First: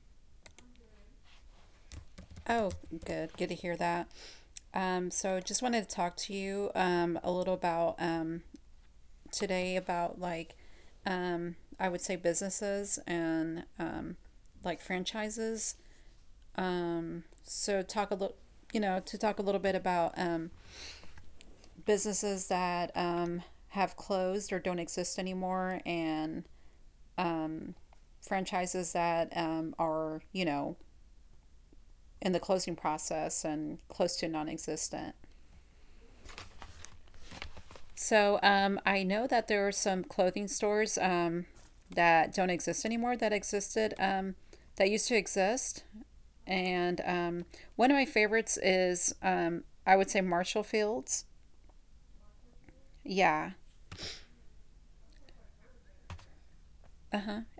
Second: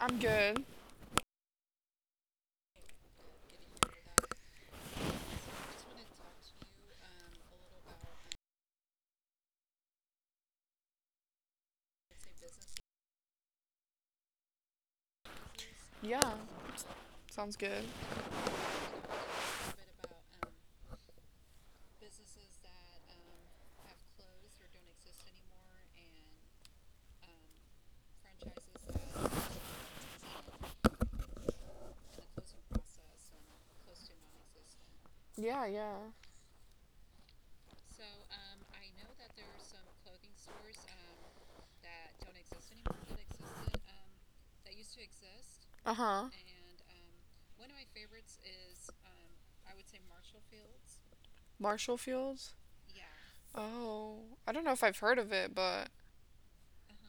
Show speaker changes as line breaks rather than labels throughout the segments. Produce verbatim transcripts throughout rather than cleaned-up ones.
I'm good.
Oh, good. Good to hear that. Um, so just wanted to talk to you um, a little about um, today about like um, I would say businesses and um, like franchises.
Yeah,
So
sounds
talk a
good.
little, you know, to talk a little bit about um, businesses that um, have closed or don't exist anymore, and franchises that um, are, you know, in the closing process and close to non-existent.
Yeah, yeah.
So um, I know that there are some clothing stores um, that don't exist anymore, that existed um, that used to exist,
Uh huh.
and um, one of my favorites is um, I would say Marshall Fields.
Marshall Fields?
Yeah,
Oh, I don't know if I've heard of it, but.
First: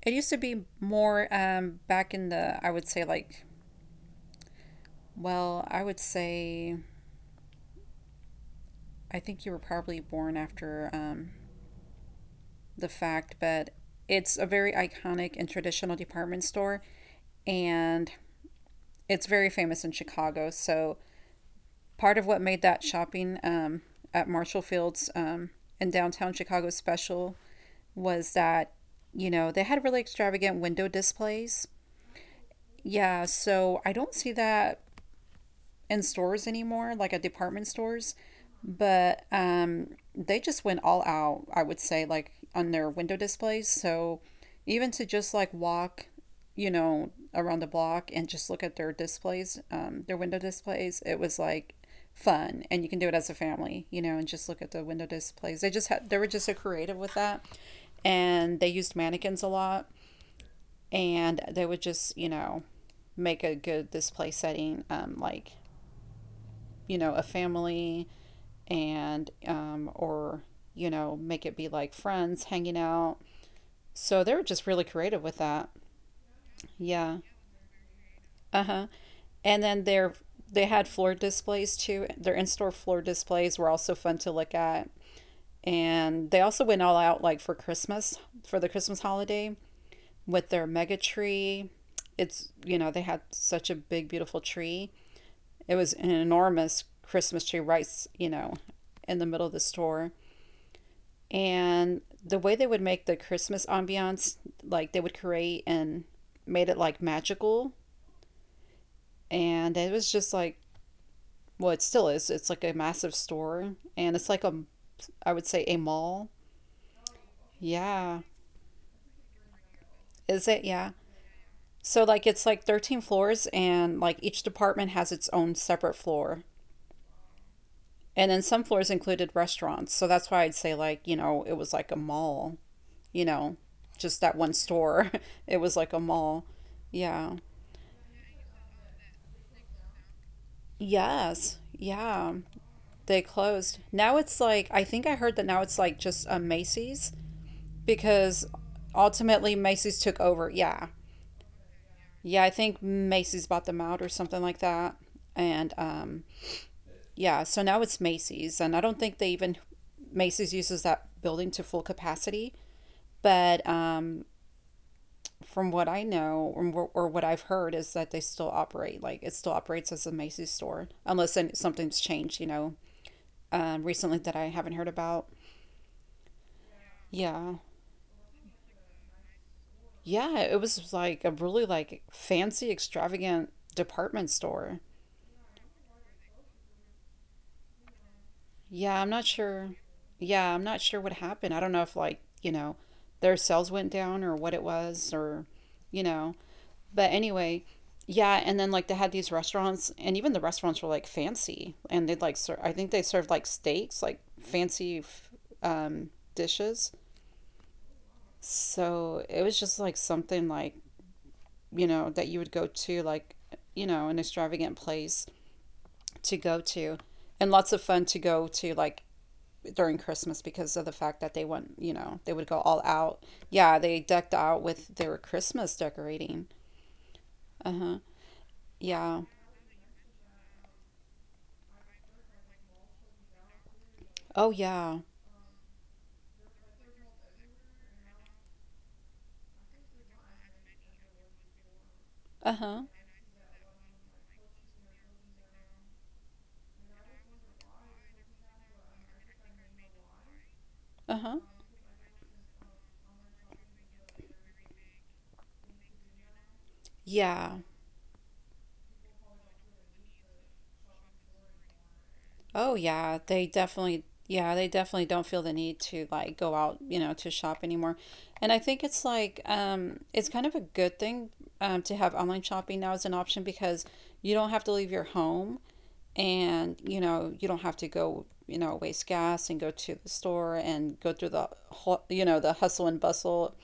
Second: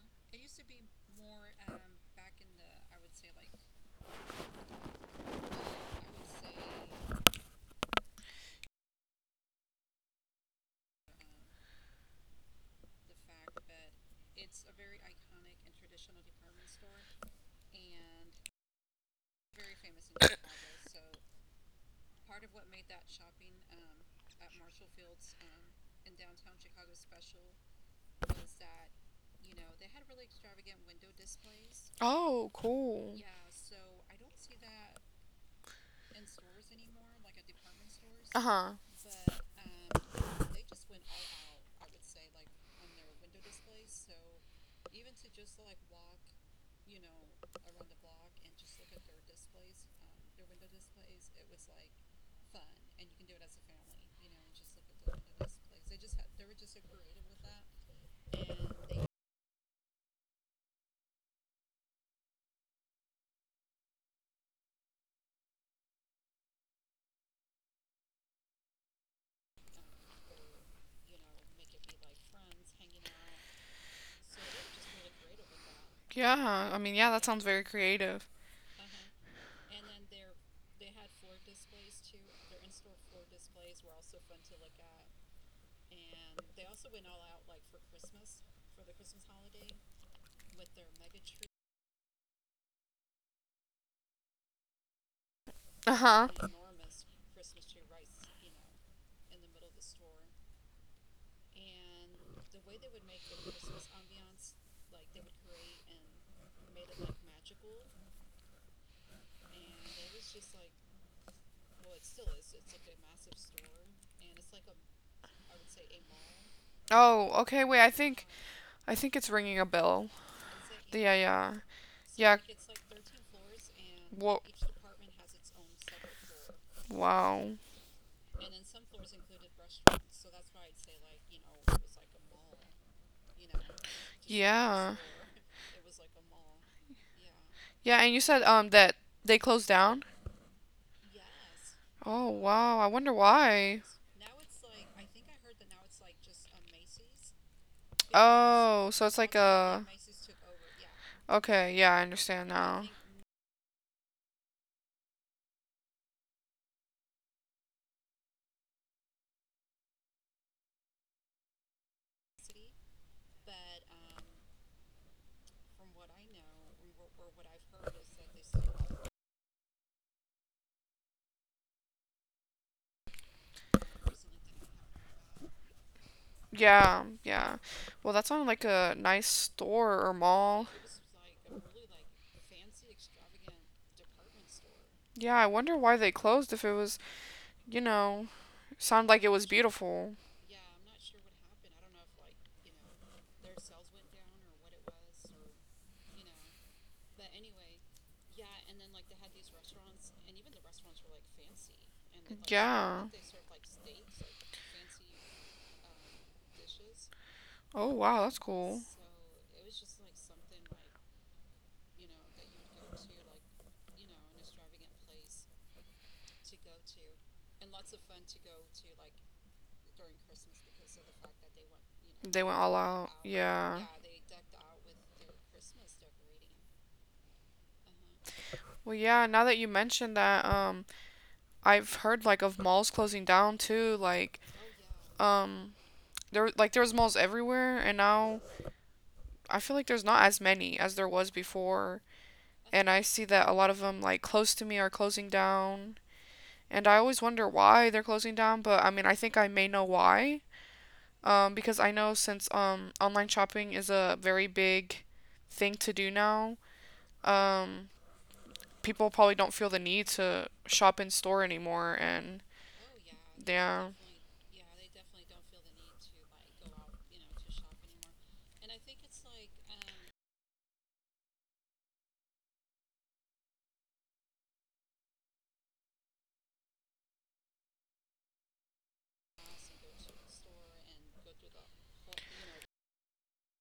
it used to be more um, back in the I would say like, well, I would say I think you were probably born after um, the fact, but it's a very iconic and traditional department store, and it's very famous in Chicago. So part of what made that shopping um, at Marshall Fields um, in downtown Chicago special was that, you know, they had really extravagant window displays.
Oh, cool.
Yeah, so I don't see that in stores anymore, like at department stores,
Uh huh.
but um, they just went all out, I would say, like on their window displays. So even to just like walk, you know, around the block and just look at their displays, um, their window displays, it was like fun, and you can do it as a family, you know, and just look at the window displays. They just had, they were just so creative with that, and they used mannequins a lot, and they would just, you know, make a good display setting, um like, you know, a family and, um, or, you know, make it be like friends hanging out. So they were just really creative with that.
Yeah, I mean, yeah,
Yeah.
that sounds very creative.
Uh huh. And then they're they had floor displays too. Their in store floor displays were also fun to look at. And they also went all out, like for Christmas, for the Christmas holiday, with their mega tree. It's, you know, they had such a big, beautiful tree. It was
Uh
an
huh.
enormous Christmas tree, right, you know, in the middle of the store. And the way they would make the Christmas ambiance, like they would create and made it like magical, and it was just like, well, it still is. It's like a massive store, and it's like a, I would say, a mall.
Oh, okay, wait, I
Yeah,
think. I think it's ringing a bell.
is it? Yeah.
Yeah, yeah.
So like
Yeah.
it's like thirteen floors, and like each
What?
department has its own separate floor,
Wow.
and then some floors included restaurants. So that's why I'd say, like, you know, it was like a mall. You know, just that one
Yeah.
store. It was like a mall. Yeah.
Yeah, and you said um that they closed down?
Yes.
Oh,
Yeah.
wow. I wonder
They closed.
why.
Now it's like, I think I heard that now it's like just a Macy's, because
Oh, so it's like
ultimately
a.
Macy's took over. Yeah.
Okay, yeah, I
Yeah. I
understand
think
now.
Macy's bought them out or something like that. And um, yeah. So now it's Macy's. And I don't think they even, Macy's uses that building to full capacity. But um, from what I know, or, wh- or what I've heard, is that they still operate. Like it still operates as a Macy's store, unless then something's changed, you know, um, recently, that I haven't heard about.
Yeah,
Yeah.
yeah. Well, that sounded like a nice store or
Yeah, it
mall.
was like a really, like, fancy, extravagant department store.
Yeah, I wonder why they closed if it was, you know,
Yeah, I'm
sounded like
not
it was
sure.
beautiful.
Yeah, I'm not sure what happened. I don't know if, like, you know, their sales went down or what it was, or you know. But anyway, yeah, and then like they had these restaurants and even the restaurants were like fancy, and they'd like ser- I think they
Yeah.
served like steaks, like fancy f- um dishes.
Oh wow, that's cool.
So it was just like something like, you know, that you would go to, like, you know, an extravagant place to go to. And lots of fun to go to, like, during Christmas, because of the fact that they went, you know, they
They
would
went
go
all
all
out.
out. Yeah,
Yeah.
they decked out with their Christmas decorating. Uh huh.
Well,
Yeah.
yeah, now that you mentioned that, um, I've heard like of malls closing down too. Like,
Oh, yeah.
um, there like there was malls everywhere, and now I feel like there's not as many as there was before.
Uh huh.
And I see that a lot of them like close to me are closing down, and I always wonder why they're closing down. But I mean, I think I may know why.
Uh huh.
um, because I know since um, online shopping is a very big thing to do now,
Yeah.
um, people probably don't feel the need to shop in store anymore. And
Oh yeah, they definitely, yeah, they definitely don't feel the need to like go out, you know, to shop anymore. And I think it's like um it's kind of a good thing um to have online shopping now as an option, because you don't have to leave your home, and you know, you don't have to go, you know, waste gas and go to the store and go through the hu- you know, the hustle and bustle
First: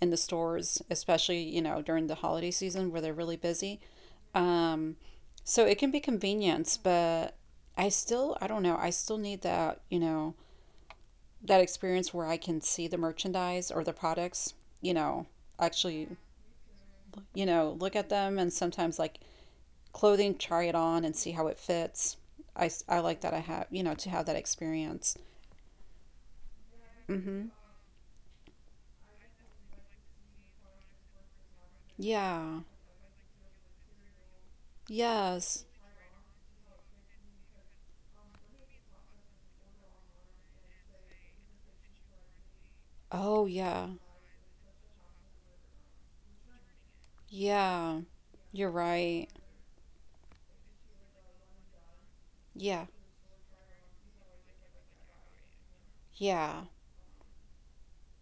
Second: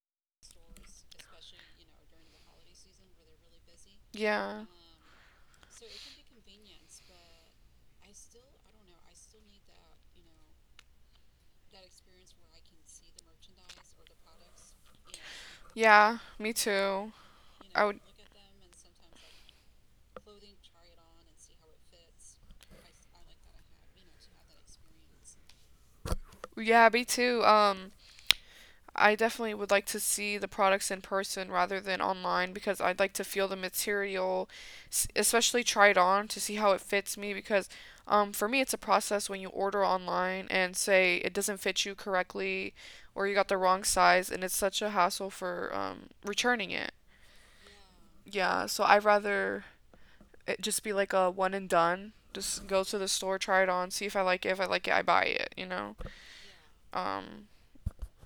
in the stores, especially, you know, during the holiday season where they're really busy.
yeah,
Um, so it can be convenience, but I still, I don't know, I still need that, you know, that experience where I can see the merchandise or the products, you know,
yeah,
actually,
Um, yeah, me too.
you know,
I
look
would,
at them, and sometimes like clothing, try it on and see how it fits. I, s- I like that I have, you know, to have that experience.
like yeah, me too.
Mm-hmm.
Um, I definitely would like to see the products in person rather than online
Yeah.
because I'd like to feel the material, especially
Yes.
try it on to see how it fits me. Because um, for me, it's a process when you order online and say it doesn't fit you correctly or you
Oh,
got the wrong
yeah.
size, and it's such a hassle for um, returning it.
Yeah.
Yeah,
You're
so I'd
right.
rather it just be like a one and done. Just go
Yeah.
to the store, try it on, see if I like it. If I like it, I buy it, you know?
Yeah.
Um,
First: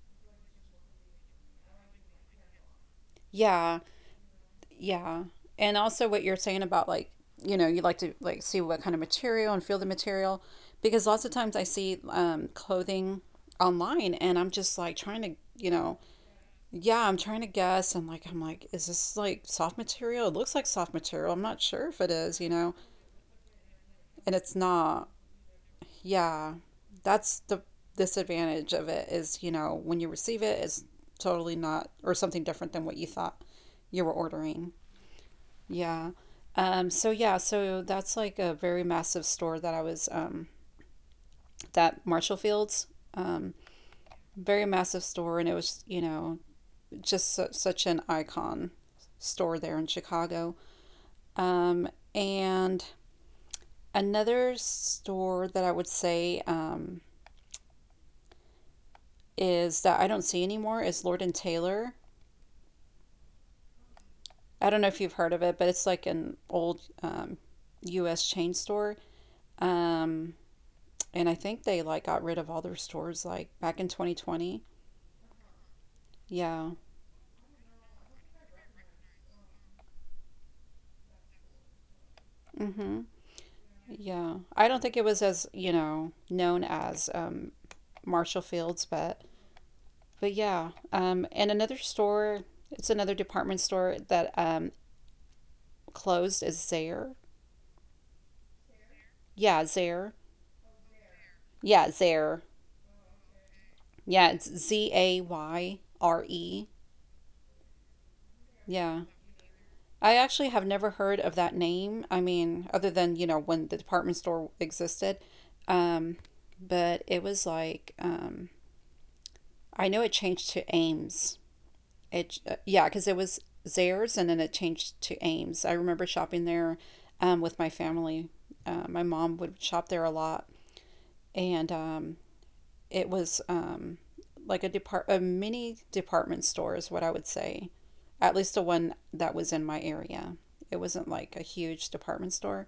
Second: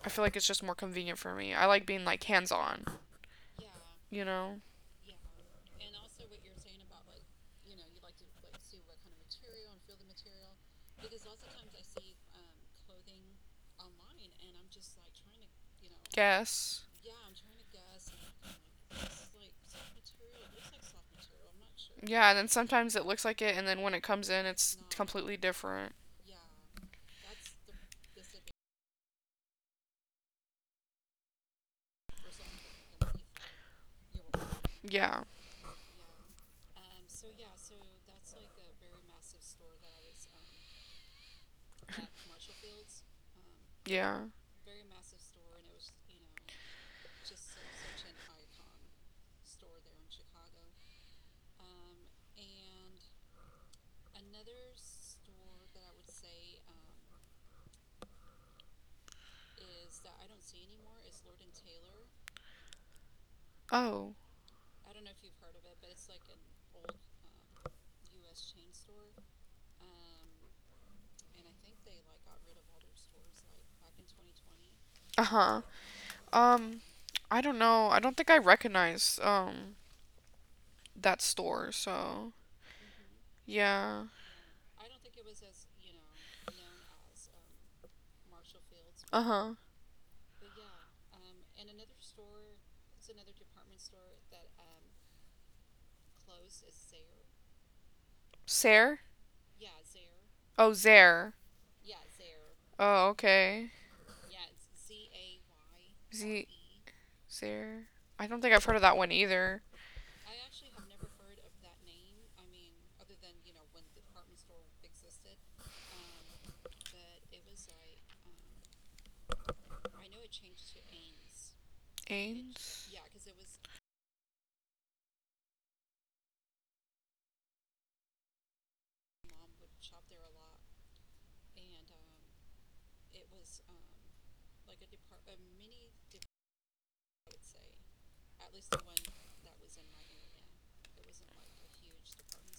I feel like it's just more convenient for me. I like being like hands on.
Yeah.
You know,
Yeah. And also what you're saying about like, you know, you like to like see what kind of material and feel the material, because lots of times I see um clothing online and I'm just like trying to, you know,
guess.
yeah, I'm trying to guess, and like I'm like, is this
It's
like soft material? It looks like soft material. I'm not sure if it
Yeah,
is,
and
you
then
know.
sometimes it looks like it, and then when it comes
And
in,
it's
it's
not.
completely different.
Yeah. That's the disadvantage of it is, you know, when you receive it, it's totally not, or something different than what you thought you were ordering.
Yeah,
Yeah. Um, so yeah, so that's like a very massive store that I was um, that Marshall Fields, um,
yeah.
very massive store, and it was, you know, just su- such an icon store there in Chicago. Um, and another store that I would say, um, is that I don't see anymore, is Lord and Taylor.
Oh,
I don't know if you've heard of it, but it's like an old um, U S chain store. Um, And I think they like got rid of all their stores like back in twenty twenty.
uh huh.
Yeah.
Um, I don't know. I don't think I recognize um that store. So
Mhm.
yeah.
Yeah. I don't think it was as, you know, known as um Marshall Fields, but
Uh huh.
but yeah. Um and another store, it's another department store that um closed, is Zare.
Sare?
Yeah, Zare.
Oh, Zare.
Yeah, Zare.
Oh, okay.
Yeah, it's Z A Y R
Z
E.
Zare. I don't think I've heard of
Yeah.
that one either.
I actually have never heard of that name. I mean, other than, you know, when the department store existed. Um, but it was like, um, I know it changed to Ames. It, uh, yeah,
Ains.
because it was Zares and then it changed to Ames. I remember shopping there um, with my family. Uh, my mom would shop there a lot. And um, it was um, like a depart a mini department store is what I would say, at least the one that was in my area. It wasn't like a huge department store,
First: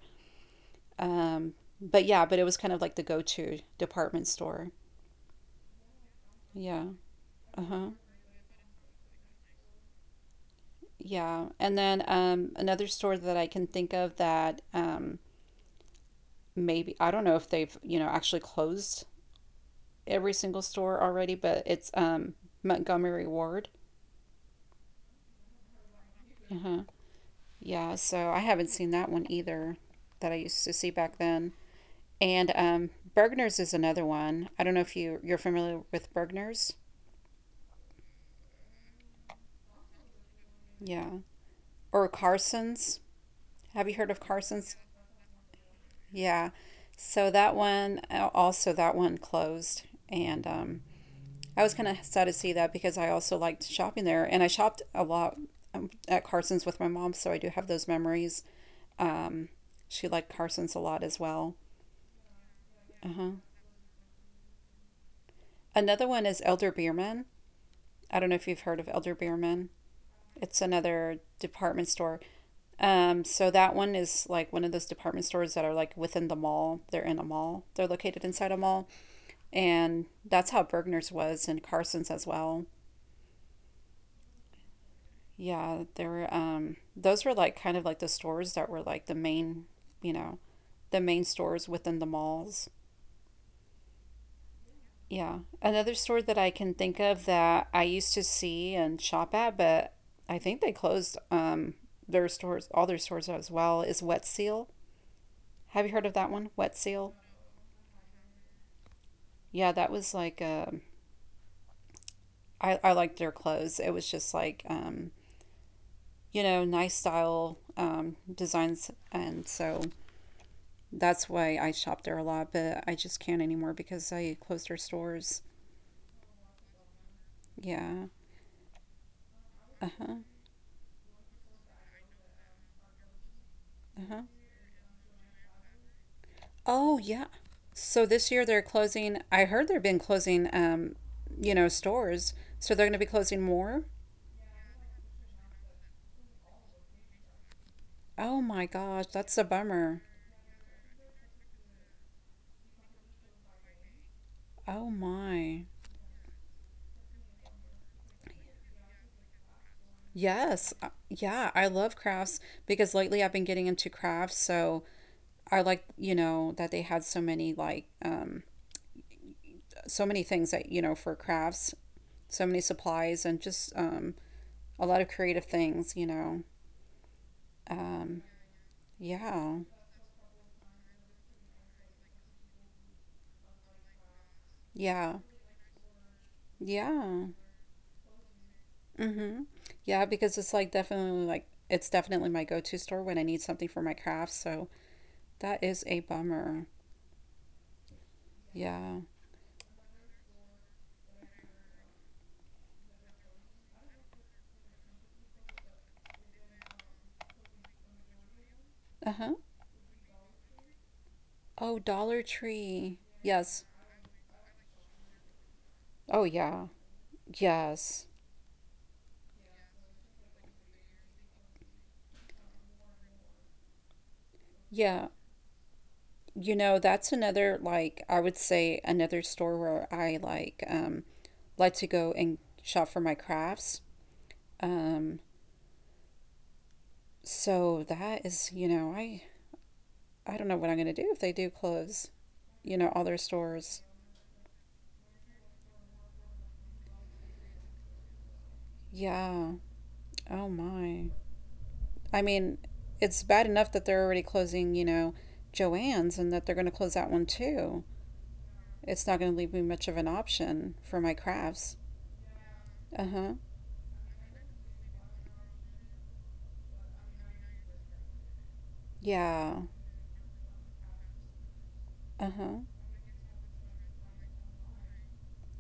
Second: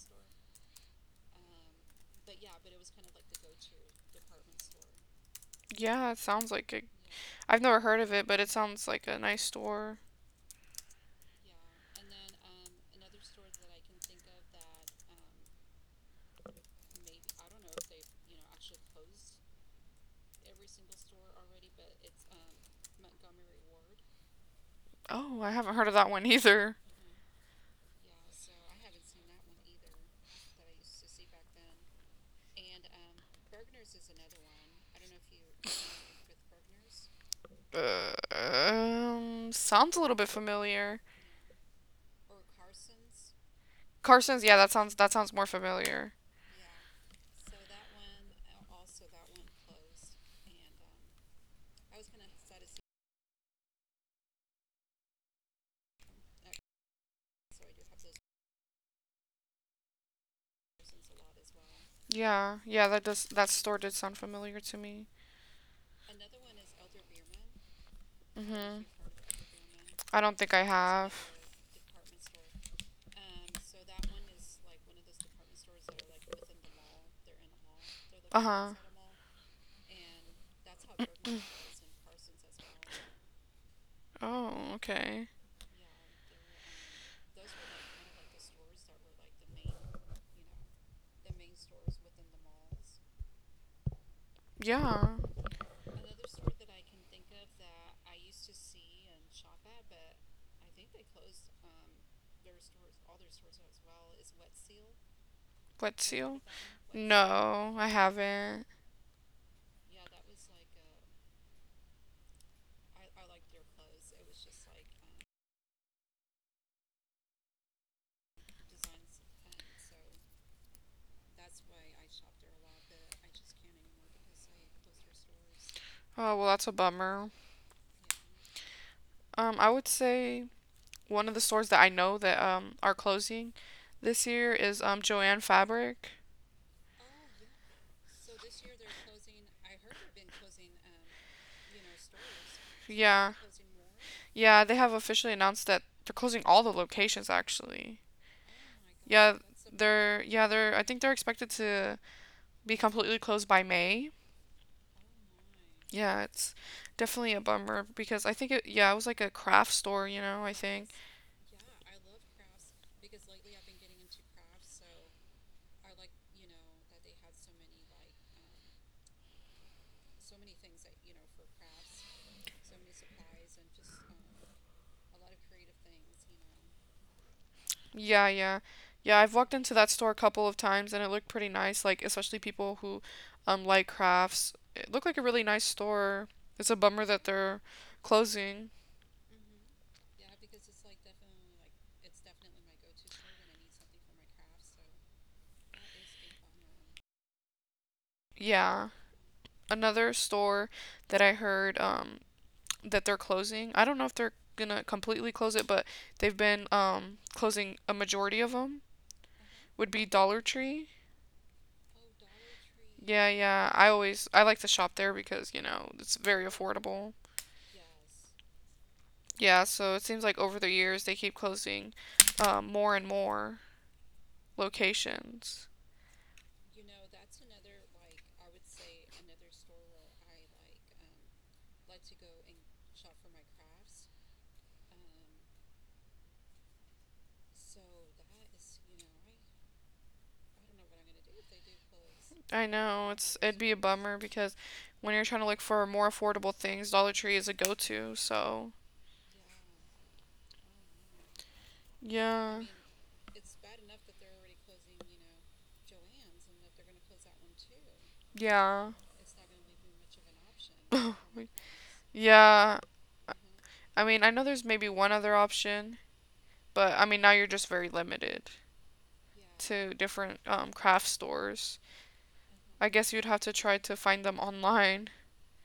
um, but yeah, but it was kind of like the go to department store.
Yeah, it sounds like it.
Yeah.
I've
Uh
never
huh.
heard of it, but it sounds like a nice store.
Yeah. And then um, another store that I can think of that um, maybe I don't know if they've, you know, actually closed every single store already, but it's um, Montgomery Ward.
Oh, I haven't heard of that one
Uh
either.
huh. Yeah, so I haven't seen that one either, that I used to see back then. And um, Bergner's is another one. I don't know if you you're familiar with Bergner's.
Uh, um, sounds a little bit familiar.
Yeah. Or Carson's. Have you heard of
Carson's, yeah, that
Carson's?
sounds that sounds more familiar.
Yeah. So that one, uh, also, that one closed, and um, I was kind of sad to see that, because I also liked shopping there, and I shopped a lot um, at Carson's with my mom, so I do have those memories. Um, she liked Carson's a lot as well.
Yeah, yeah, that does
Uh-huh.
that store did sound familiar to me.
Another one is Elder Beerman. I don't know if you've heard
Mhm.
of Elder Beerman.
I don't think
It's
I have.
another department store. Um, so that one is like one of those department stores that are like within the mall. They're in a mall. They're located inside a
Uh-huh.
mall, and that's how Bergner's was, and Carson's as well.
Oh, okay.
Yeah, there were um, those were like kind of like the stores that were like the main, you know, the main stores within the malls.
Yeah.
Yeah. Another store that I can think of that I used to see and shop at, but I think they closed um their stores, all their stores as well, is Wet Seal. Have you
Wet
heard of that
seal?
one? Wet Seal?
No, I haven't.
Yeah, that was like um I, I liked their clothes. It was just like um, you know, nice style um designs, and so that's why I shop there a lot, but I just can't anymore because I closed their stores.
Oh, well, that's a bummer.
Yeah.
Um, I would
Uh-huh.
say one of the stores that I know that um are closing
Uh-huh.
this year is um Joanne Fabric.
Oh, yeah. So this year they're closing, I heard they've been closing, um, you know, stores. So they're going to be
Yeah,
closing more?
yeah, they have officially announced that they're closing all the locations actually.
Oh my gosh,
Yeah,
that's a bummer.
they're yeah, they're I think they're expected to be completely closed by May.
Oh my.
Yeah, it's definitely a bummer because I think it yeah, it was like a craft store, you know, I
Yes.
think.
uh, Yeah, I love crafts because lately I've been getting into crafts, so I like, you know, that they had so many like um so many things that, you know, for crafts, so many supplies and just um a lot of creative things, you know.
Yeah,
Um
yeah. Yeah, I've walked
yeah.
into that store a couple of times and it looked pretty nice, like especially people who um like crafts. It looked like a
Yeah.
really nice store. It's a bummer that
Yeah.
they're closing.
Mm-hmm. Yeah, because it's like definitely like it's definitely my go-to store when I need something for my crafts. So that is a bummer.
Yeah.
Yeah.
Another store that I heard um that they're closing. I don't know if they're gonna completely close it, but they've been um closing a majority of them
Uh-huh.
would be Dollar Tree.
Oh, Dollar Tree.
Yeah,
Yes.
yeah. I always I like to shop there because, you know, it's
Oh,
very
yeah.
affordable.
Yes.
Yeah, so it seems like over the years they keep closing um, more and more
Yeah.
locations.
You know, that's another, like I would say, another store where I like um like to go and shop for my crafts. Um so that is, you know, I I don't know what I'm gonna do if they do close,
I
you know,
know
all their
it's it'd be a
stores.
bummer because when you're trying to look for more affordable things, Dollar Tree is a go-to. So
Yeah. Oh my. I
yeah,
mean, it's bad enough that they're already closing, you know, Joann's, and that they're going to close that one too.
yeah,
It's not going to leave me much of an option for my crafts.
yeah.
Uh huh.
I mean, I know there's maybe one other option, but I mean now you're just very limited
Yeah.
to different um, craft stores.
Uh huh.
I guess you'd have to try to find them online.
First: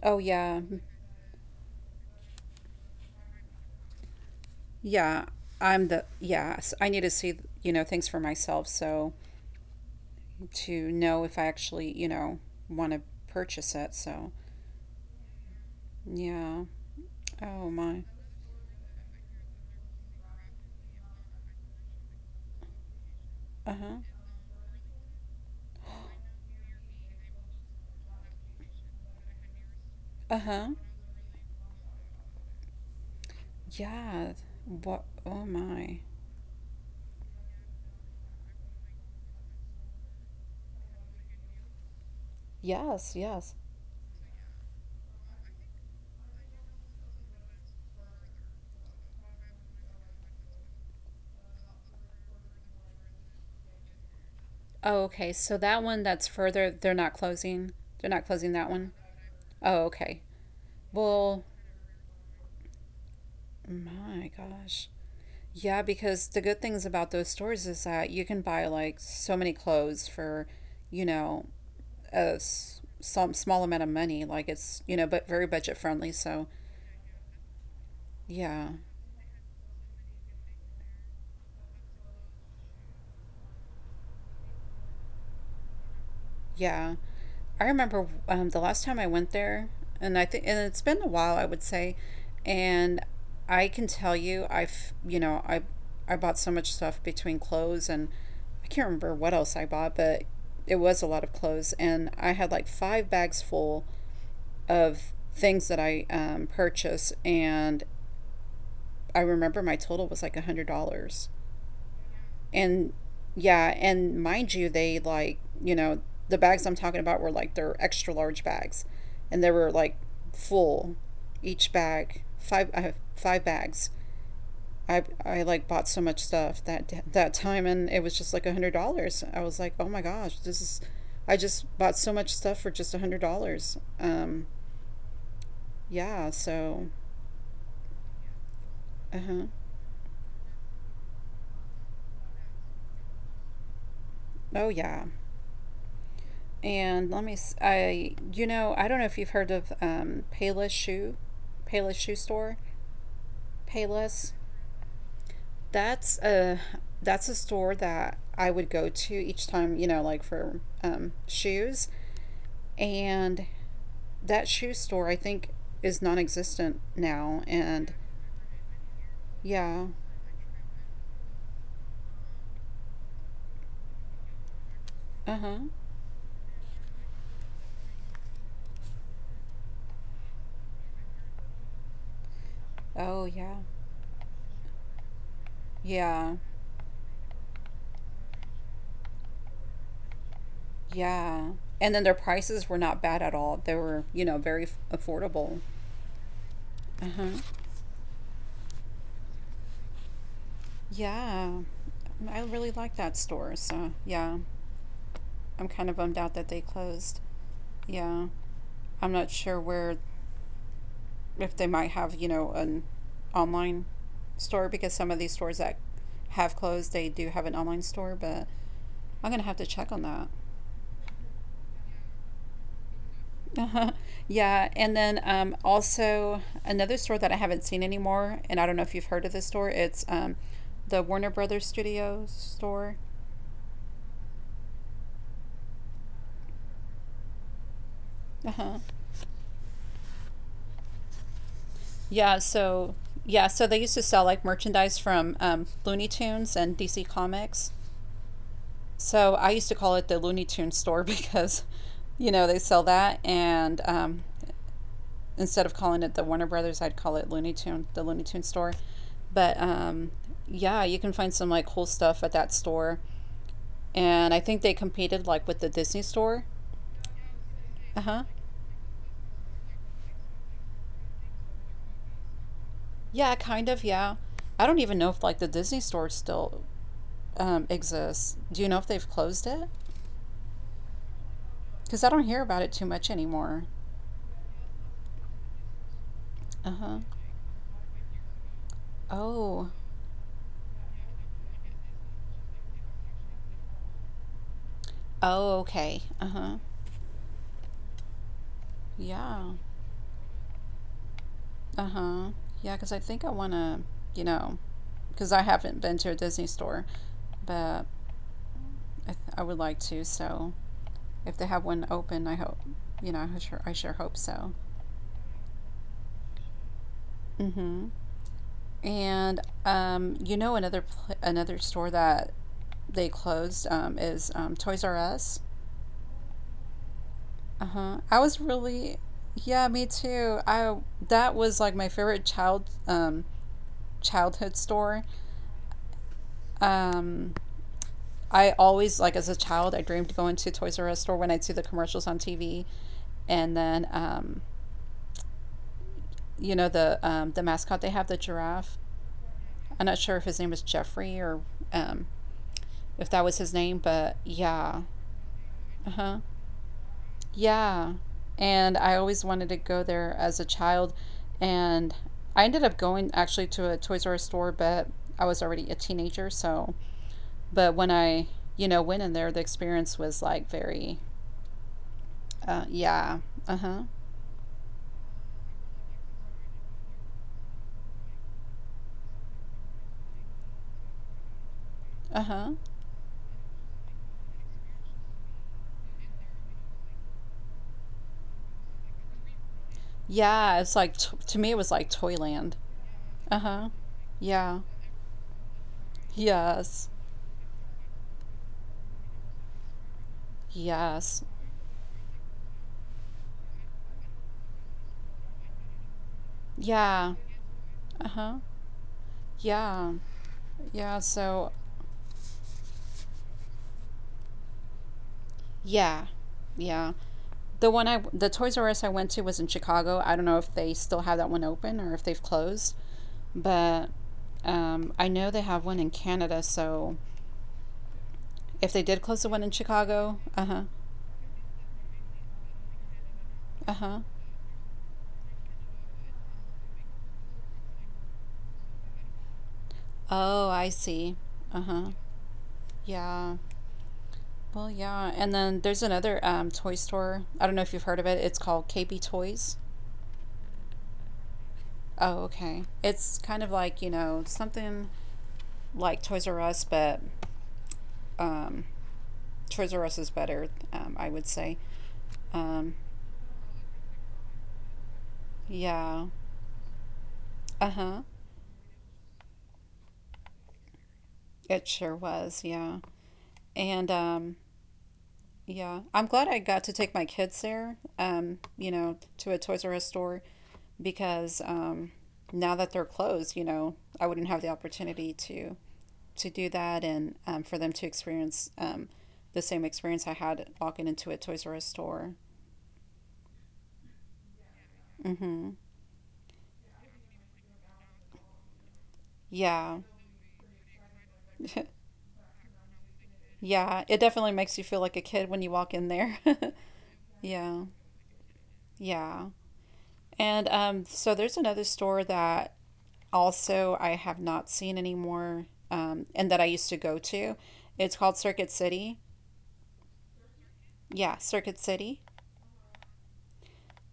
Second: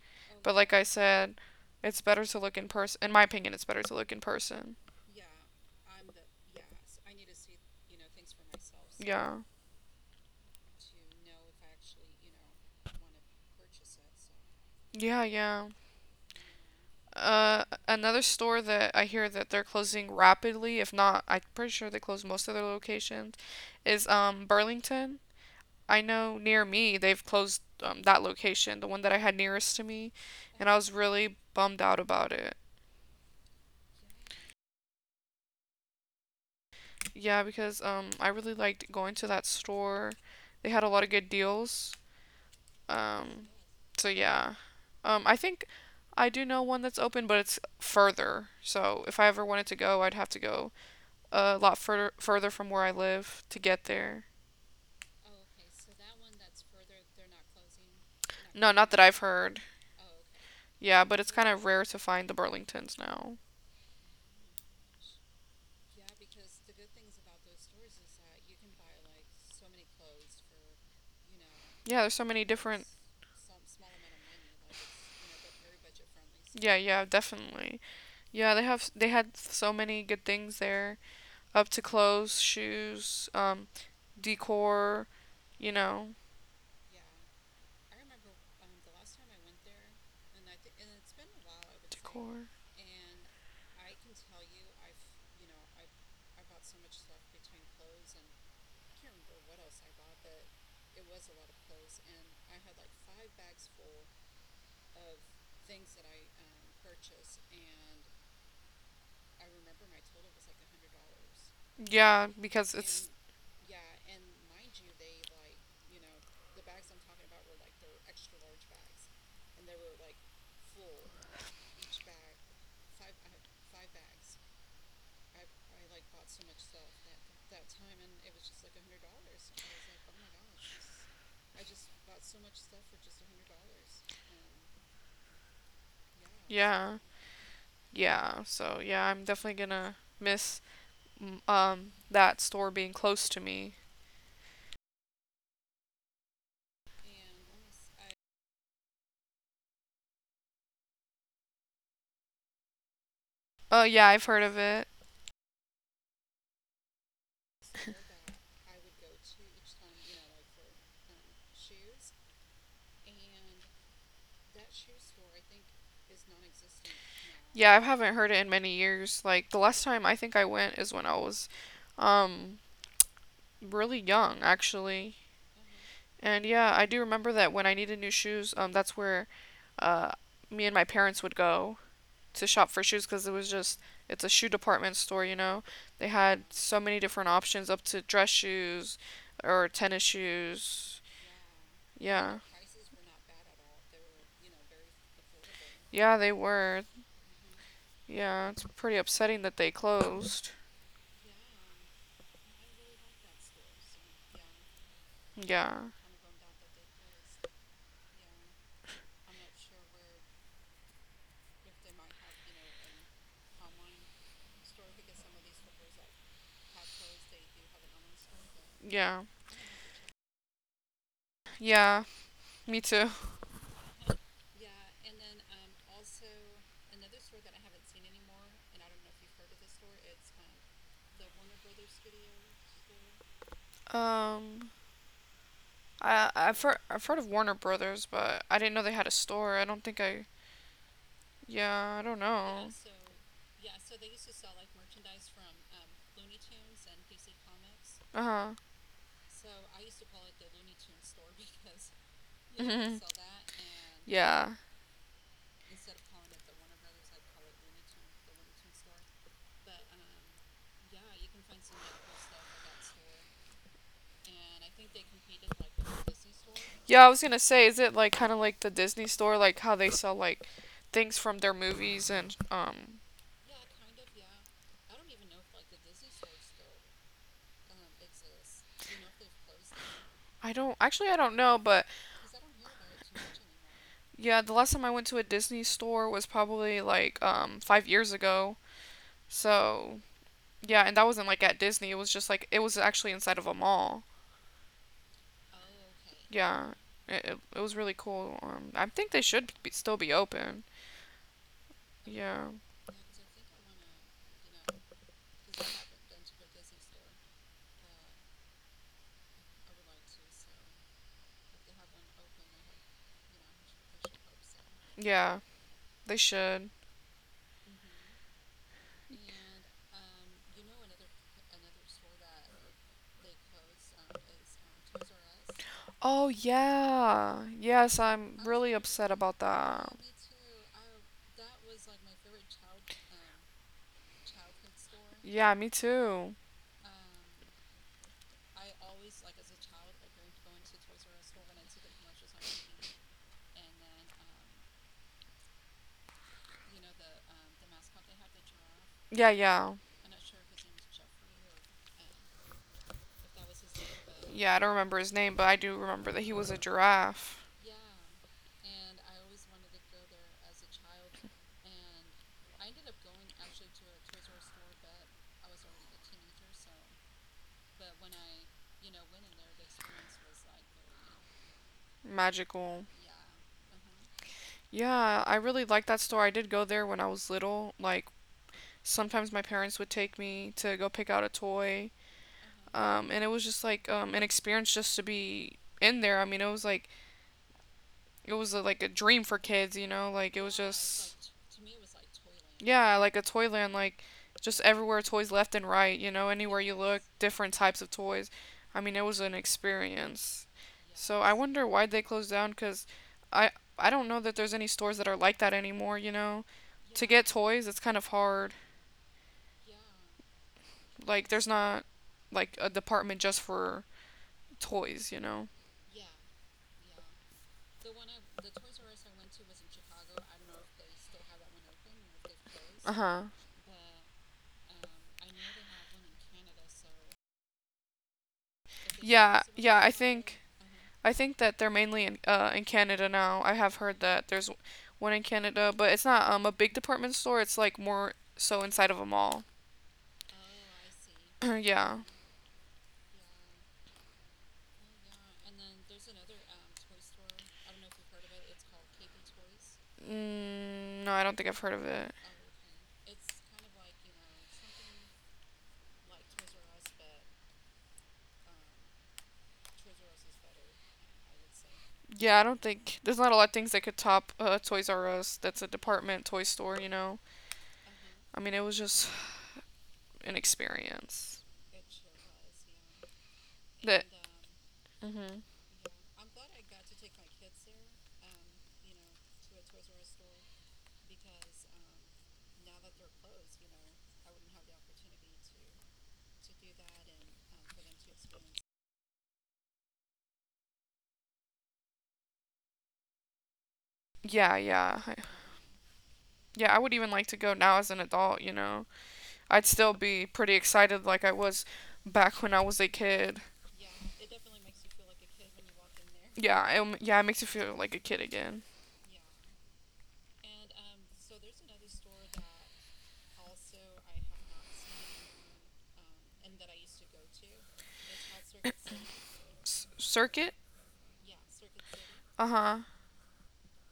Oh,
But
yeah.
like I said, it's better to look in person. In my opinion, it's better to look in person.
Yeah. I'm the, yeah. So I need to see, you know, things for myself. So
Yeah.
to know if I actually, you know, want to purchase it. So,
Yeah, yeah.
yeah.
Uh,
Oh, my.
another store that I hear that they're closing rapidly, if not, I'm pretty sure they closed most of their locations,
Uh huh.
is um Burlington. I know near me they've closed um, that location, the one that I had nearest to me,
Uh
and
huh.
I was really bummed out about it.
Yeah. What? Oh, my.
Yeah, because um I really liked going to that store. They had a lot of good deals.
Yes.
Um,
Yes.
so yeah, um, I think I do know one that's open, but it's further. So if I ever wanted to go, I'd have to go a lot further further from where I live to get there.
Oh, okay. So that one that's further, they're not closing. They're not closing that
No, not
one.
that I've heard.
Oh, okay.
Yeah, but it's
Well,
kind of rare to find the Burlingtons now.
my gosh. Yeah, because the good things about those stores is that you can buy like so many clothes for, you know,
Yeah, there's so
a
many
s-
different.
some small amount of money. Like it's, you know, but very budget friendly. So
Yeah, yeah, definitely. Yeah, they
yeah,
have they had so many good things there, up to clothes, shoes, um, decor, you know.
yeah. I remember um, the last time I went there, and I think, and it's been a
Say.
while, I would say,
Decor.
and I can tell you, I've, you know, I, I bought so much stuff between clothes, and I can't remember what else I bought, but it was a lot of clothes, and I had like five bags full of things that I um, purchased, and I remember my total was like a hundred dollars.
Yeah, because
And
it's
yeah, and mind you, they like, you know, the bags I'm talking about were like they're extra large bags, and they were like full each bag. Five I have five bags. I I like bought so much stuff that that time, and it was just like a hundred dollars. I was like, oh my gosh, this is, I just bought so much stuff for just a hundred dollars. Um yeah, so
yeah, yeah. So yeah,
uh
I'm
huh.
definitely gonna miss mm, um that store being close to me.
Oh yeah. And let me, s- I, you know, I don't know if you've heard of um, Payless Shoe, Payless Shoe Store,
Oh yeah, I've
Payless.
heard of it.
That's a that's a store that I would go to each time, you know, like for um, shoes. And that shoe store, I think, is non-existent now.
Yeah, I
And
haven't heard it in many years. Like the last
yeah,
time I think I went is when I was, um, really young actually.
uh huh.
And yeah, I do remember that when I needed new shoes, um, that's where uh me and my parents would go to shop for shoes
Oh
because it was
yeah,
just it's a shoe department store, you know. They
yeah,
had so many different options up to dress shoes or tennis shoes.
yeah. And then their
Yeah.
prices were not bad at all. They were, you know, very f- affordable.
Yeah, they were.
Uh huh.
Yeah, it's pretty upsetting that they closed.
Yeah. I really like that store. So, yeah. I'm
Yeah.
kind of bummed out that they closed. Yeah. I'm not sure where, if they might have, you know, an online store, because some of these stores that have closed, they do have an online store, but
Yeah.
I'm going to have to check on that.
Yeah, me too.
Uh huh. Yeah, and then um, also another store that I haven't seen anymore, and I don't know if you've heard of this store. It's um, the Warner Brothers Studios store.
Um I I've heard I've heard of Warner Brothers, but I didn't
Uh-huh.
know they had a store. I don't think I yeah, I don't
Yeah,
know.
so yeah, so they used to sell like merchandise from um, Looney Tunes and D C Comics.
Uh-huh.
So I used to call it the Looney Tunes store because, you know, they sell that, and um,
Yeah.
instead of calling it the Warner Brothers, I'd call it Looney Tune, the Looney Tunes store. But um, yeah, you can find some like cool stuff at that store, and I think they competed like with the Disney store.
Yeah, I was gonna say, is it
Uh
like
huh.
kind of like the Disney store, like how they sell like things from their movies and um,
Yeah, kind of. Yeah, I don't even know if like the Disney store still um, exists. Do you know if they've closed it?
I don't actually I don't know, but
Because I don't hear about it too much anymore.
yeah, the last time I went to a Disney store was
Uh
probably
huh.
like um five years ago.
Oh.
So yeah, and that wasn't like at Disney. It was just like it was actually inside of a mall.
Oh, okay. Uh huh.
Yeah, it it, it was really cool. Um, I think they
Yeah.
should be, still be open.
Uh huh.
Yeah,
Yeah, because I think I want to, you know, because I haven't been to a Disney store, but I, th- I would like to. So if they have one open, I hope, you know, I sure, I sure hope so.
yeah, they should.
Mm hmm. And um, you know, another pl- another store that they closed um, is um, Toys R Us.
Oh yeah.
Uh-huh.
Yes,
I
I'm
was
really
really,
upset about
yeah, me
that.
too. I That was like my favorite child um childhood store.
Yeah, me too.
Um I always, like as a child, I dreamed of going to Toys R Us store when I'd see the commercials on T V, and then um you know the um the mascot they have, the giraffe.
Yeah, yeah.
I'm not sure if his name was Jeffrey, or um if that was his name, but
Yeah, I don't
yeah.
remember his name, but I do remember
Uh-huh.
that he was a giraffe.
Yeah. And I always wanted to go there as a child. And I ended up going, actually, to a Toys R Us store, but I was already a teenager. So, but when I, you know, went in there, the experience was like very, uh,
Magical.
yeah. Uh huh.
Yeah, I really like that store. I did go there when I was little. Like sometimes my parents would take me to go pick out a toy.
Uh huh.
Um, and it was just like um, an experience just to be in there. I mean, it was like it was uh, like a dream for kids, you know? Like it was
Yeah. It's like, t-
just
to me, it was like Toyland.
yeah, like a
Uh huh.
Toyland, like just
Yeah.
everywhere toys left and right, you know, anywhere you
Yes.
look, different types of toys. I mean, it was an experience. So
Yes.
I wonder why they closed down cuz I I don't know that there's any stores that are like that anymore, you know. To
Yeah.
get toys, it's kind of
Uh huh.
hard.
Yeah. Yeah.
Like there's
So,
not like a department just for toys, you know.
yeah. Yeah. The one I, the Toys R Us I went to was in Chicago. I don't know if they still have that one open or if they've closed,
Uh-huh.
but um, I know they have one in Canada. So if they did close the
Yeah,
one in
yeah, I
Chicago,
think
uh huh,
I think that they're mainly in uh, in Canada now. I
uh
have heard
huh.
that there's one in Canada, but it's not um a big department store. It's like more so inside of a mall.
Oh, I see. Uh huh.
yeah.
Yeah. Well, yeah. And then there's another um, toy store. I don't know if you've heard of it. It's called K B Toys.
Mm, no, I don't think I've heard of it.
Oh, okay. It's kind of like, you know, something like Toys R Us, but um, Toys R Us is better, um, I would say.
Yeah, I don't
Um,
think there's not a lot of things that could top uh, Toys R Us. That's a
Yeah.
department toy store, you know.
Uh-huh.
I mean, it was just an experience.
It sure was, yeah. And
That.
um
Mhm.
yeah, I'm glad I got to take my kids there, um, you know, to a Toys R Us store, because um now that they're closed, you know, I wouldn't have the opportunity to to do that, and um, for them to experience um the same experience I had walking into a Toys R Us store.
Yeah, yeah, I-
Mhm.
yeah. I would even like to go now as an adult, you know. I'd
Yeah.
still be pretty excited like I was back when I was a kid.
Yeah, it definitely makes you feel like a kid when you walk in there.
Yeah, um, yeah, it makes you
Yeah,
feel like a kid again.
yeah. And um, so there's another store that also I have not seen anymore um, and that I used to go to. It's called Circuit City.
S- circuit?
Yeah, Circuit City.
Uh huh.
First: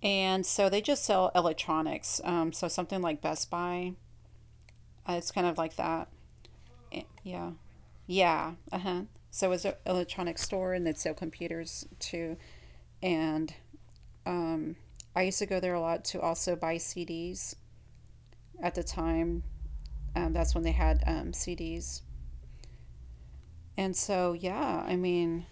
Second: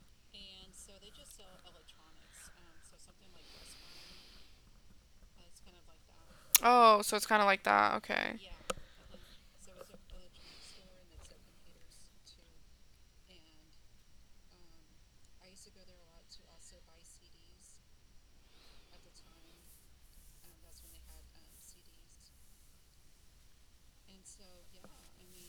And so they just sell electronics. Um, so something like Best Buy. Uh, it's kind of like that.
Oh,
Eh,
so it's kind of
Yeah.
like that. Okay.
Yeah. Uh huh. So it's an electronic store, and they'd sell computers too. And um, I used to go there a lot to also buy C Ds at the time. Um, that's when they had um, C Ds. And so, yeah, I mean,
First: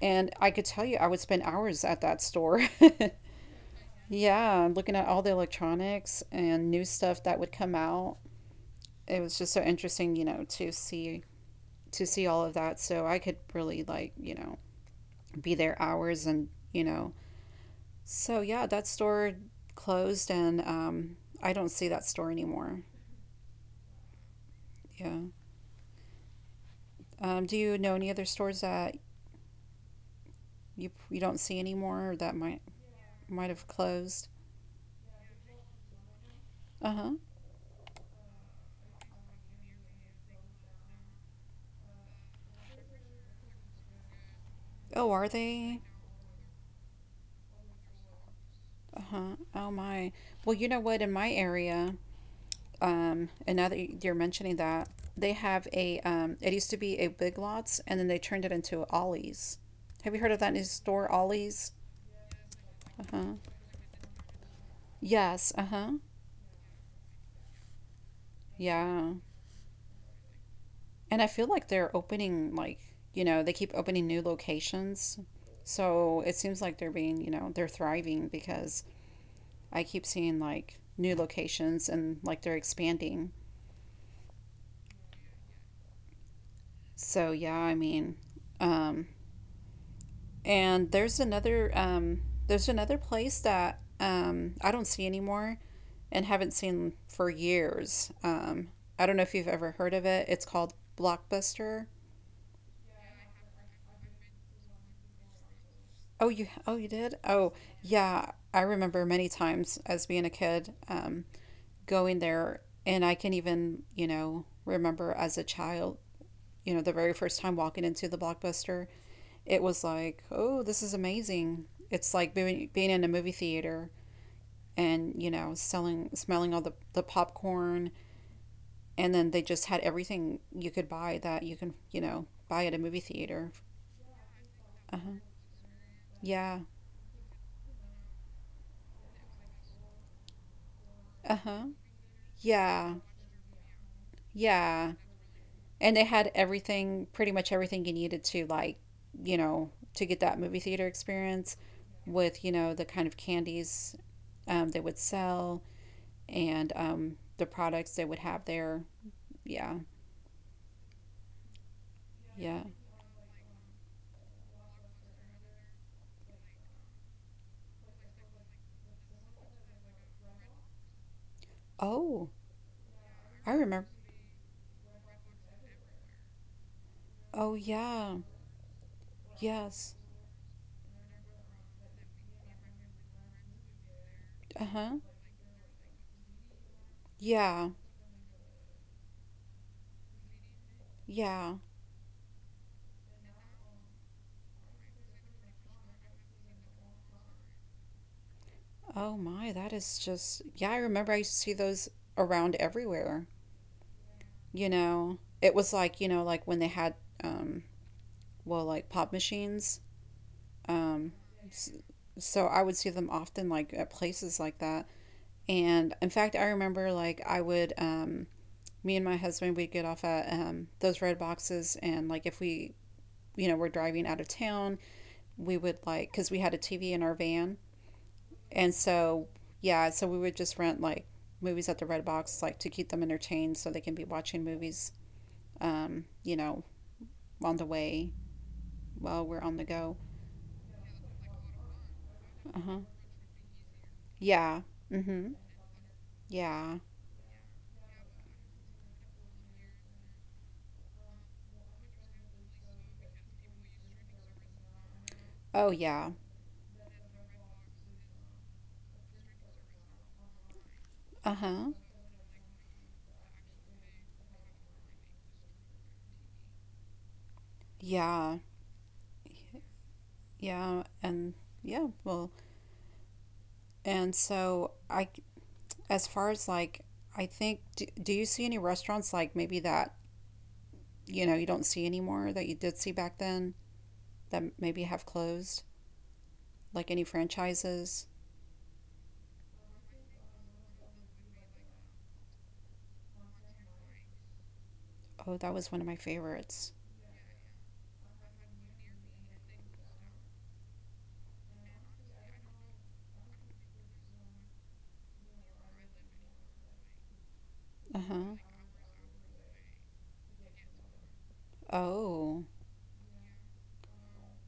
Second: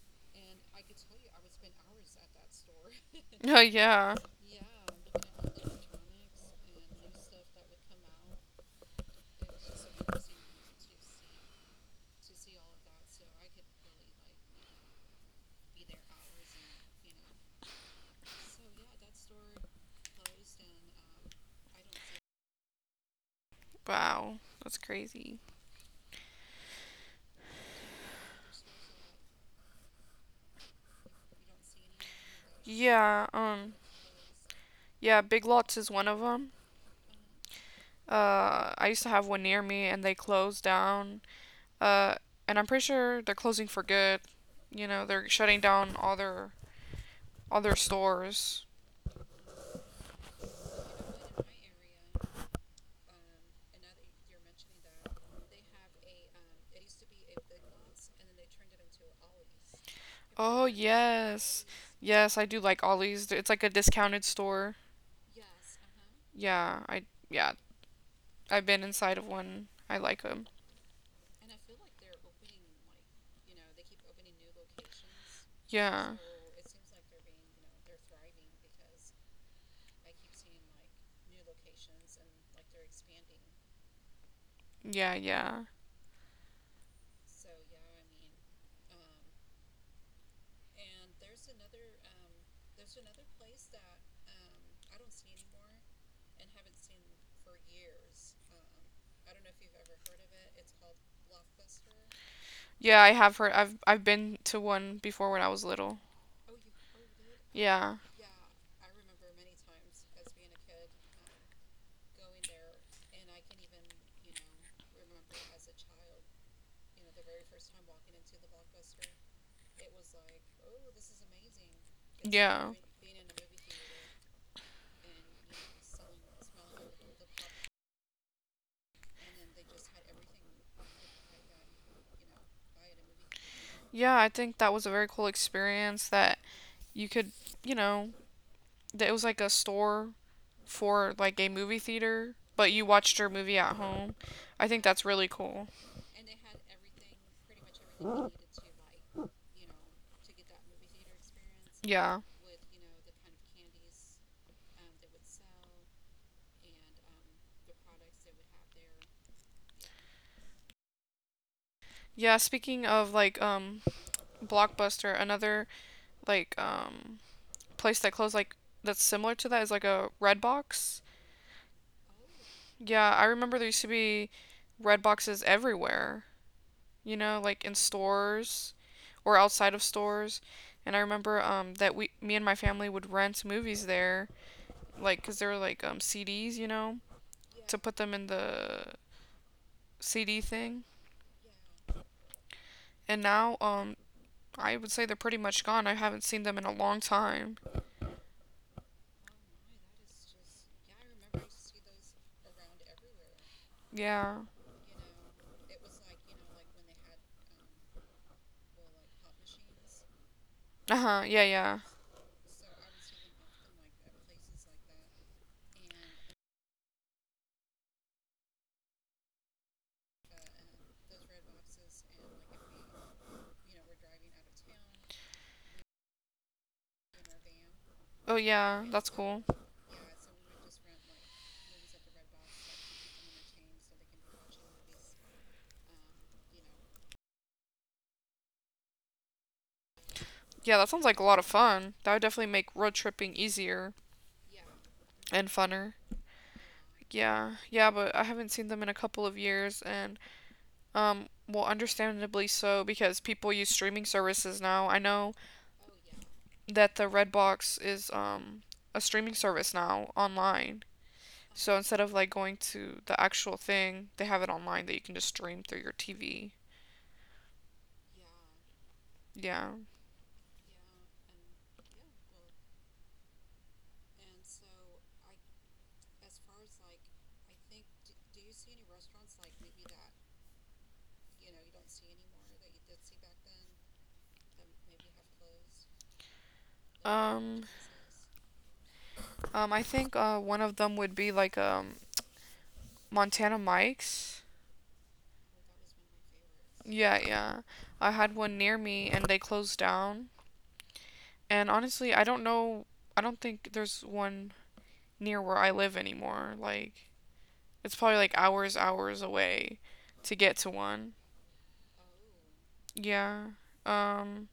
and I could tell you, I would spend hours at that store.
Oh yeah.
Yeah, looking at all the electronics and new stuff that would come out. It was just so interesting, you know, to see to see all of that. So I could really like, you know, be there hours and, you know. So yeah, that store closed, and um I don't see that store anymore.
Wow, that's
Yeah.
crazy.
Um, do you know any other stores that you you don't see anymore or that might
Yeah.
might have
Um.
closed?
Yeah, Big Lots is one of them.
Uh-huh.
Uh, I used to have one near me, and they closed down Uh, and I'm pretty sure they're closing for good. You know,
Oh, are
they're shutting
they?
down all their all their stores.
Uh-huh. Oh my. Well, you know what? In my area, um, and now that you- you're mentioning that, they have a um it used to be a Big Lots, and then they turned it into Ollie's. Have you heard of that new
Oh
store,
yes,
Ollie's?
yes, I do like Ollie's.
Uh-huh.
It's like a discounted store.
Yes, uh-huh.
Yeah, I yeah, I've been
Yeah.
inside of one. I like them.
And I feel like they're opening like, you know, they keep opening new locations.
Yeah,
So it seems like they're being, you know, they're thriving because I keep seeing like new locations, and like they're expanding.
yeah, yeah,
So yeah, I mean, um, and there's another um, there's another place that um, I don't see anymore and haven't seen for years. Um, I don't know if you've ever heard of it. It's called Blockbuster.
yeah. I have heard. I've I've been to one before when I was little.
Oh, you, oh you did? Oh
Yeah,
yeah, I remember many times as being a kid um, going there, and I can even you know remember as a child, you know, the very first time walking into the Blockbuster, it was like, oh, this is amazing. It's like
yeah.
being being in a movie theater and you know selling smelling all the, the popcorn and then they just had everything you could buy that you can you know buy at a movie theater.
Yeah, I think that was a very
Uh-huh.
cool experience that
Yeah.
you could, you know, it was like a store for like a
Uh-huh.
movie theater, but you
Yeah,
watched your movie at home. I think
yeah.
that's really cool.
And they had everything, pretty much everything you needed to like, you know to get that movie theater experience,
Yeah.
with you know the kind of candies um, they would sell and um, the products they would have there. Yeah.
Yeah,
Yeah.
speaking of like um Blockbuster, another like um place that closed like that's similar to that is like a Redbox.
Oh,
Yeah, I
I
remember there used to
remember.
be Redboxes everywhere, you know,
Oh
like in
yeah.
stores or outside of
Yes.
stores. And I remember um that we me and my family would rent movies there
Uh-huh.
like because they were like um C Ds, you know, yeah,
Yeah,
to put them in the C D thing.
yeah.
And now um I would say they're pretty much gone. I haven't seen them in a long time.
Oh my, that is just, yeah, I remember I used to see those around everywhere.
Yeah.
You know, it was like, you know, like when they had, um, well, like pop machines.
Uh
Um,
huh. Yeah.
s-
Yeah.
so I would see them often like at places like that. And in fact, I remember like I would, um, me and my husband, we'd get off at, um, those red boxes. And like if we, you know, were driving out of town, we would like, because we had a T V in our van.
Oh
And
yeah, that's
so,
cool.
yeah, so we would just rent like movies at the Red Box, like to keep them entertained so they can be watching movies, um, you know, on the way while we're on the go.
Yeah, that sounds like a lot of fun. That would definitely make
Uh huh.
road tripping easier
Yeah. Mm hmm.
and funner.
Yeah.
Yeah, yeah, but I haven't seen them in a couple of years, and um, well, understandably so because people use streaming services now. I know
Oh, yeah.
that the Redbox is um a streaming service now online,
Uh
so
huh.
instead of like going to the actual thing, they have it online that you can just stream through your T V.
Yeah.
Yeah.
Yeah. And yeah, well, and so I, as far as like, I think, do, do you see any restaurants like maybe that, you know, you don't see anymore that you did see back then that maybe have closed? Like any
Um.
franchises?
Um. I think uh one of them would be like um Montana Mike's.
Oh, that was one of my favorites.
Yeah. Yeah. I had one near me and they closed down. And honestly, I don't know. I don't think there's one near where I live anymore. Like it's
Uh
probably like
huh.
hours, hours away to get to one.
Oh,
Yeah. Um.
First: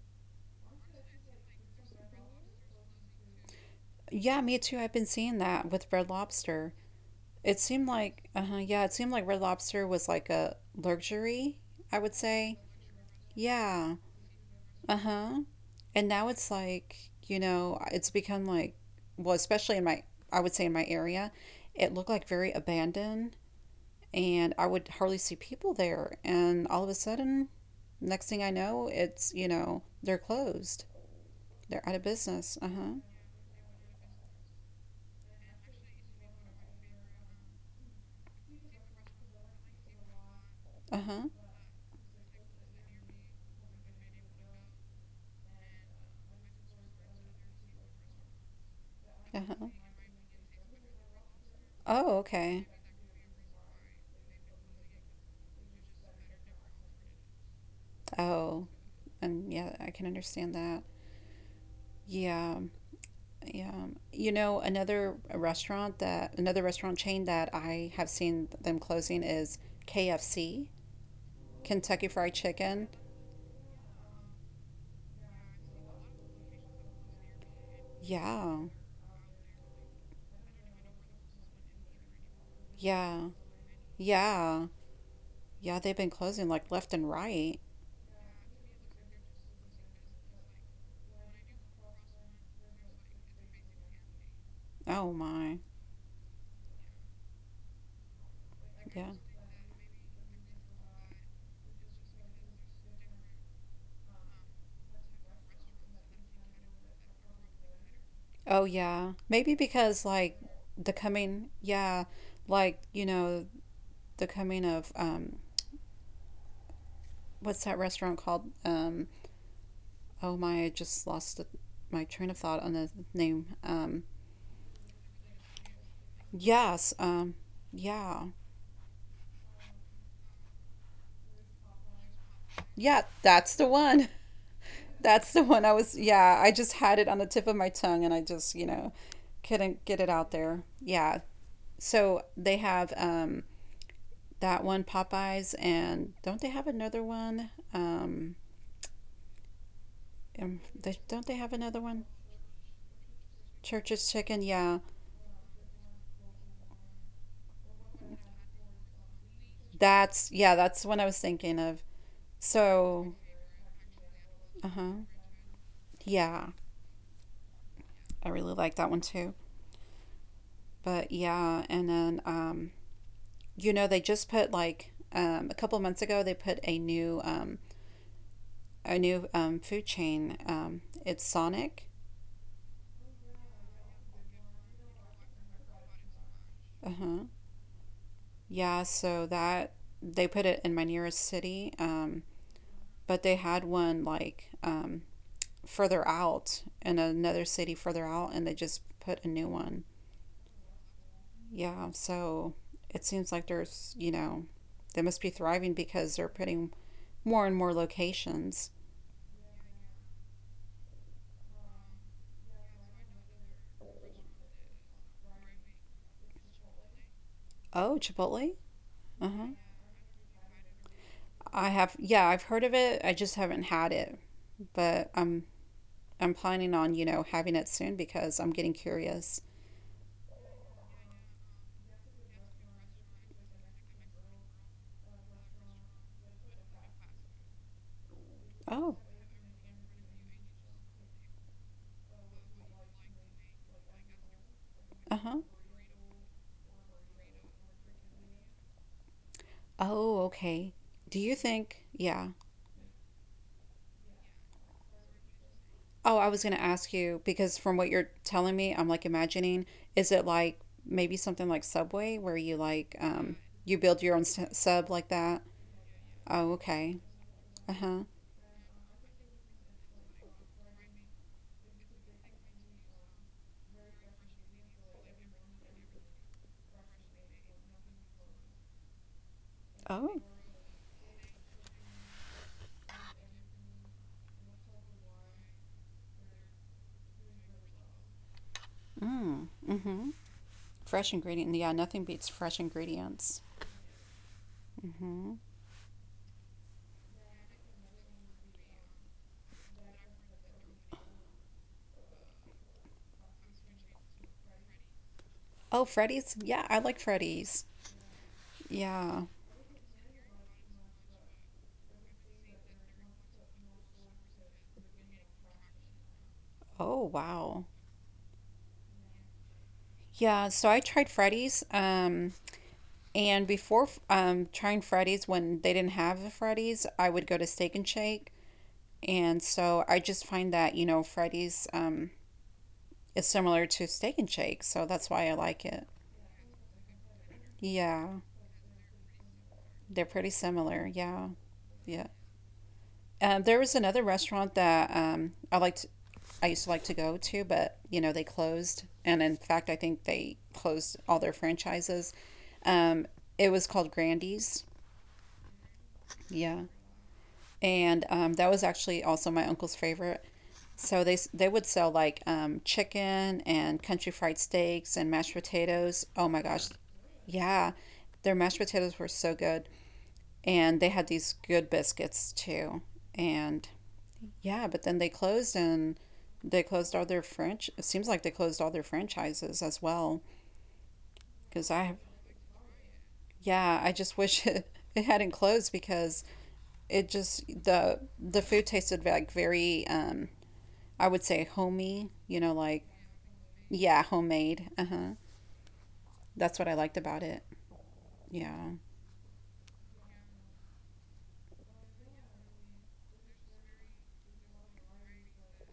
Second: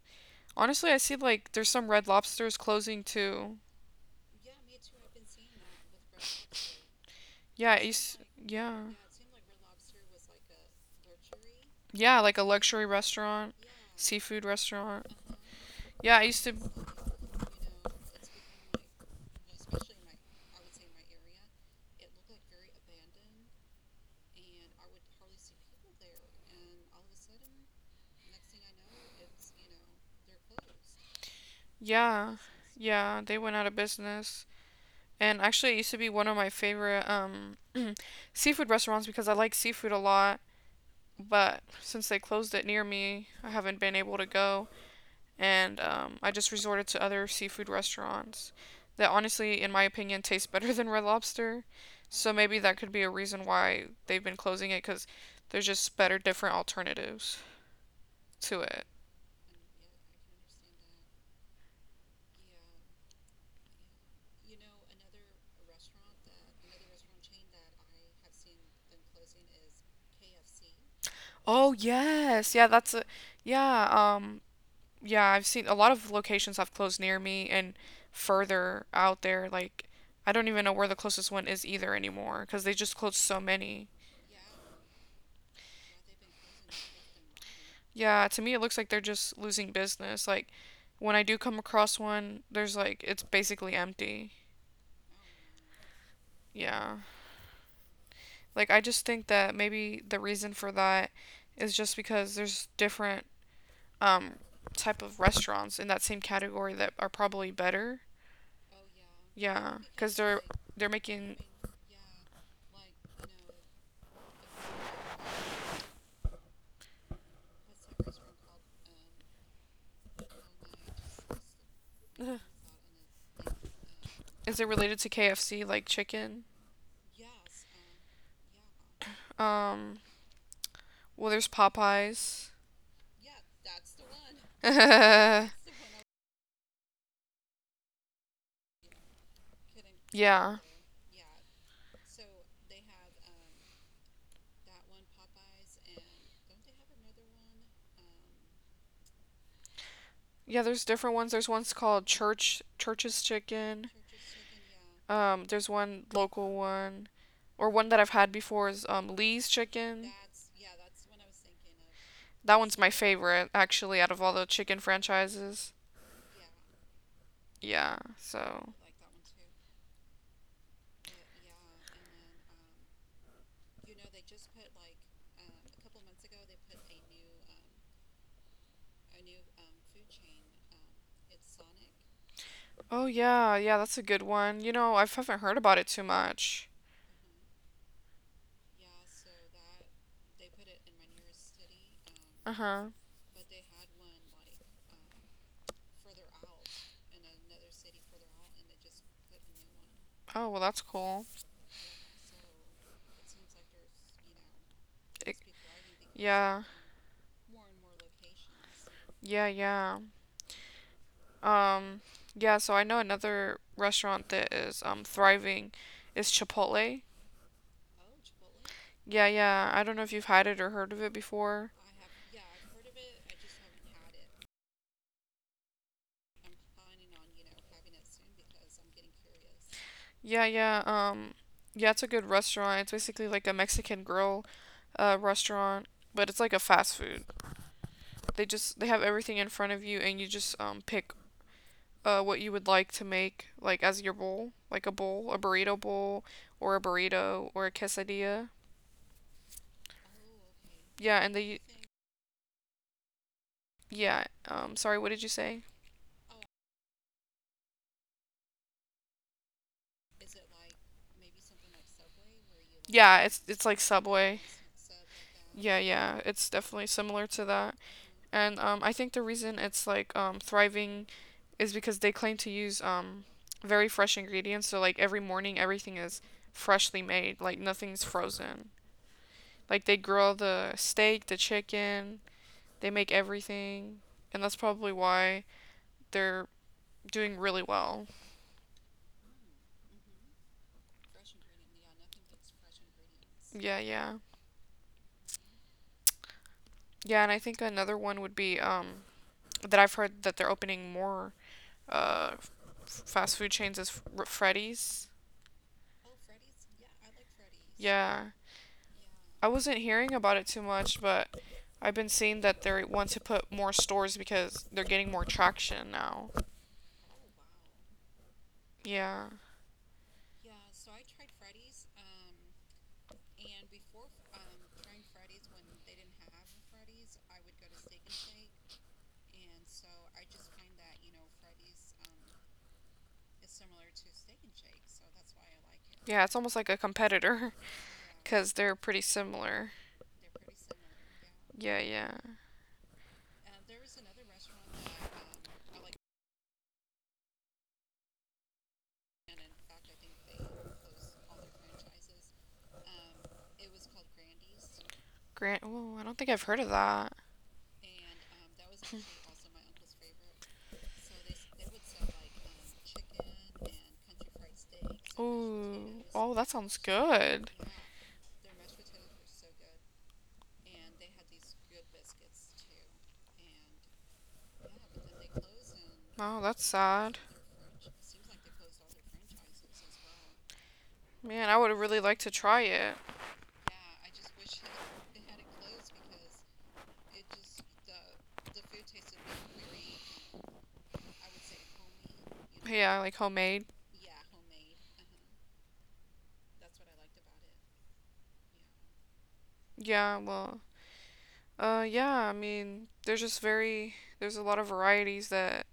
Honestly, I see like there's some Red Lobsters closing too.
yeah, me too. I've been seeing that with Red Lobster. It
Yeah,
seemed
it's
like, uh huh,
yeah.
yeah, it seemed like Red Lobster was like a luxury, I would
Yeah, like a
say.
luxury restaurant,
Yeah,
seafood
uh
restaurant.
huh. And
Yeah, I
now
used
it's
to
like, you know, it's become like, well, especially in my, I would say in my area, it looked like very abandoned and I would hardly see people there. And all of a sudden, next thing I know, it's, you know, they're closed. They're out of
yeah.
business. Uh huh.
Yeah, they went out of business. And actually it used to be one of my favorite um seafood restaurants because I like seafood a lot,
Uh huh.
but since they closed it near me, I haven't been able to go, and um, I just resorted to other seafood restaurants that honestly,
Uh-huh.
in my opinion, taste better than Red Lobster.
Oh,
So maybe
okay.
that could be a reason why they've been closing it because there's just better, different alternatives to
Oh,
it.
and yeah, I can understand that. Yeah. Yeah. You know, another restaurant that, another restaurant chain that I have seen them closing is K F C,
Oh
Kentucky Fried
yes, yeah,
Chicken.
that's a yeah. Um, yeah, I've seen a lot of locations have closed near me and
Yeah.
further out there. Like, I don't even know where the closest one is either anymore because they just closed
Yeah.
so many.
Yeah. Yeah, they've been closing like left and right.
Yeah, to me it looks like they're just losing business. Like when I do come across one, there's like it's basically empty.
Oh my.
Yeah. Like I just
Yeah.
think that maybe the reason for that is just because there's different um type of restaurants in that same category that are probably better.
Oh yeah. Maybe
Yeah,
because
cuz
like
they're they're
the
making
coming, yeah, like, you know, the coming of um what's that restaurant called? Um oh my, I just lost the, my train of
is
thought on the name. Um,
it related to K F C like chicken?
yes, um, yeah,
Um well there's Popeyes.
yeah, that's the one. That's
yeah.
the one I was. Yeah, I just had it on the tip of my tongue, and I just you know couldn't get it out
Yeah,
there. Yeah. So they have um, that one Popeyes, and don't they have another one? Um, um,
there's
they,
different
don't
ones.
they
There's
have
ones
another one?
called Church Church's Chicken.
Church's Chicken. Yeah,
Um, there's one local one, or one that I've had before is um, Lee's Chicken.
that's yeah, that's the one I was thinking of.
That one's my
So,
favorite, actually, out of all the
uh
chicken
huh.
franchises.
Yeah,
Yeah,
I really
so.
like that one too. But yeah, and then um, you know they just put like um, a couple months ago they put a new um, a new um, food chain. Um, it's Sonic.
Oh, yeah, yeah, that's a good one. You know, I haven't heard about it too much.
Uh huh. Yeah, so that they put it in my nearest city, um,
Uh huh.
but they had one like um, further out in another city further out, and they just put a new one.
Oh, well, that's cool.
Yeah, so it seems like there's you know they must be
It,
thriving because they're
yeah,
putting more and more locations.
yeah, yeah. Um, yeah, so I know another restaurant that is um thriving is Chipotle.
Oh, Chipotle.
Yeah,
Uh huh.
yeah. I don't know if you've had it or heard of it
I
before.
have, yeah, I've heard of it. I just haven't had it, but I'm I'm planning on you know having it soon because I'm getting curious.
Yeah, yeah. Um, yeah, it's a good restaurant. It's basically like a Mexican grill, uh, restaurant, but it's like a fast food. They just they have
Oh,
everything in front of you, and you just um pick uh what you would like to make like as your bowl, like a
uh
bowl, a
huh.
burrito bowl, or a burrito or a quesadilla.
Oh, okay.
Yeah,
Do
and
you
they
think? Yeah.
yeah. Um, sorry, what did you say?
Oh, I was gonna ask you because from what you're telling me, I'm like imagining. Is it like maybe something like Subway where you like
Yeah,
um
it's it's like
you build your own
Subway.
s- sub like that?
Yeah, yeah. It's
Oh,
definitely
okay.
similar to that.
Uh huh.
And um, I think the reason it's like um, thriving is because they claim to use um, very fresh ingredients. So like every morning, everything is freshly made. Like nothing's frozen. Like they
Oh.
grill the steak, the chicken. They make everything, and that's probably why they're doing really well.
Mm. Mm hmm. Fresh ingredient. Yeah, nothing beats fresh ingredients.
Yeah, yeah,
Mm hmm.
yeah. And I think another one would be um, that I've heard that they're opening more uh, f- fast food chains is Fr- Freddy's.
Oh, Freddy's. Yeah, I like Freddy's.
Yeah,
Yeah.
I wasn't hearing about it too much, but I've been seeing that they want to put more stores because they're getting more traction now.
Oh, wow.
Yeah,
Yeah, so I tried Freddy's. Um, and before um, trying Freddy's, when they didn't have a Freddy's, I would go to Steak and Shake. And so I just find that, you know, Freddy's um, is similar to Steak and Shake. So that's why I like it.
yeah, it's almost like a competitor
Yeah,
because they're pretty similar.
they're pretty similar. Yeah,
Yeah,
yeah.
yeah.
Um, there was another restaurant that um, I liked. I used to like to go to, but you know they closed, and in fact, I think they closed all their franchises. Um, it was called Grandy's.
Grant, oh, I don't think I've heard
Yeah,
of that.
and um, that was actually also my uncle's favorite. So they they would sell like um, chicken and country fried steaks and
Ooh,
mashed
and
potatoes. Oh
oh,
my
that
gosh,
sounds good.
yeah, their mashed potatoes were so good, and they had these good biscuits too. And yeah, but then they closed and
Oh, that's
they closed all
sad.
their French. It seems like they closed all their franchises as well.
Man, I
Because
would
I,
really like to try it.
yeah, I just wish it, it hadn't closed because it just the the food tasted like very um I would
I
say homey, you know, like
Yeah, like homemade.
yeah, homemade. Uh-huh. That's what I liked about it. Yeah.
Yeah, well, uh, yeah, I mean, there's just very, there's a lot of varieties that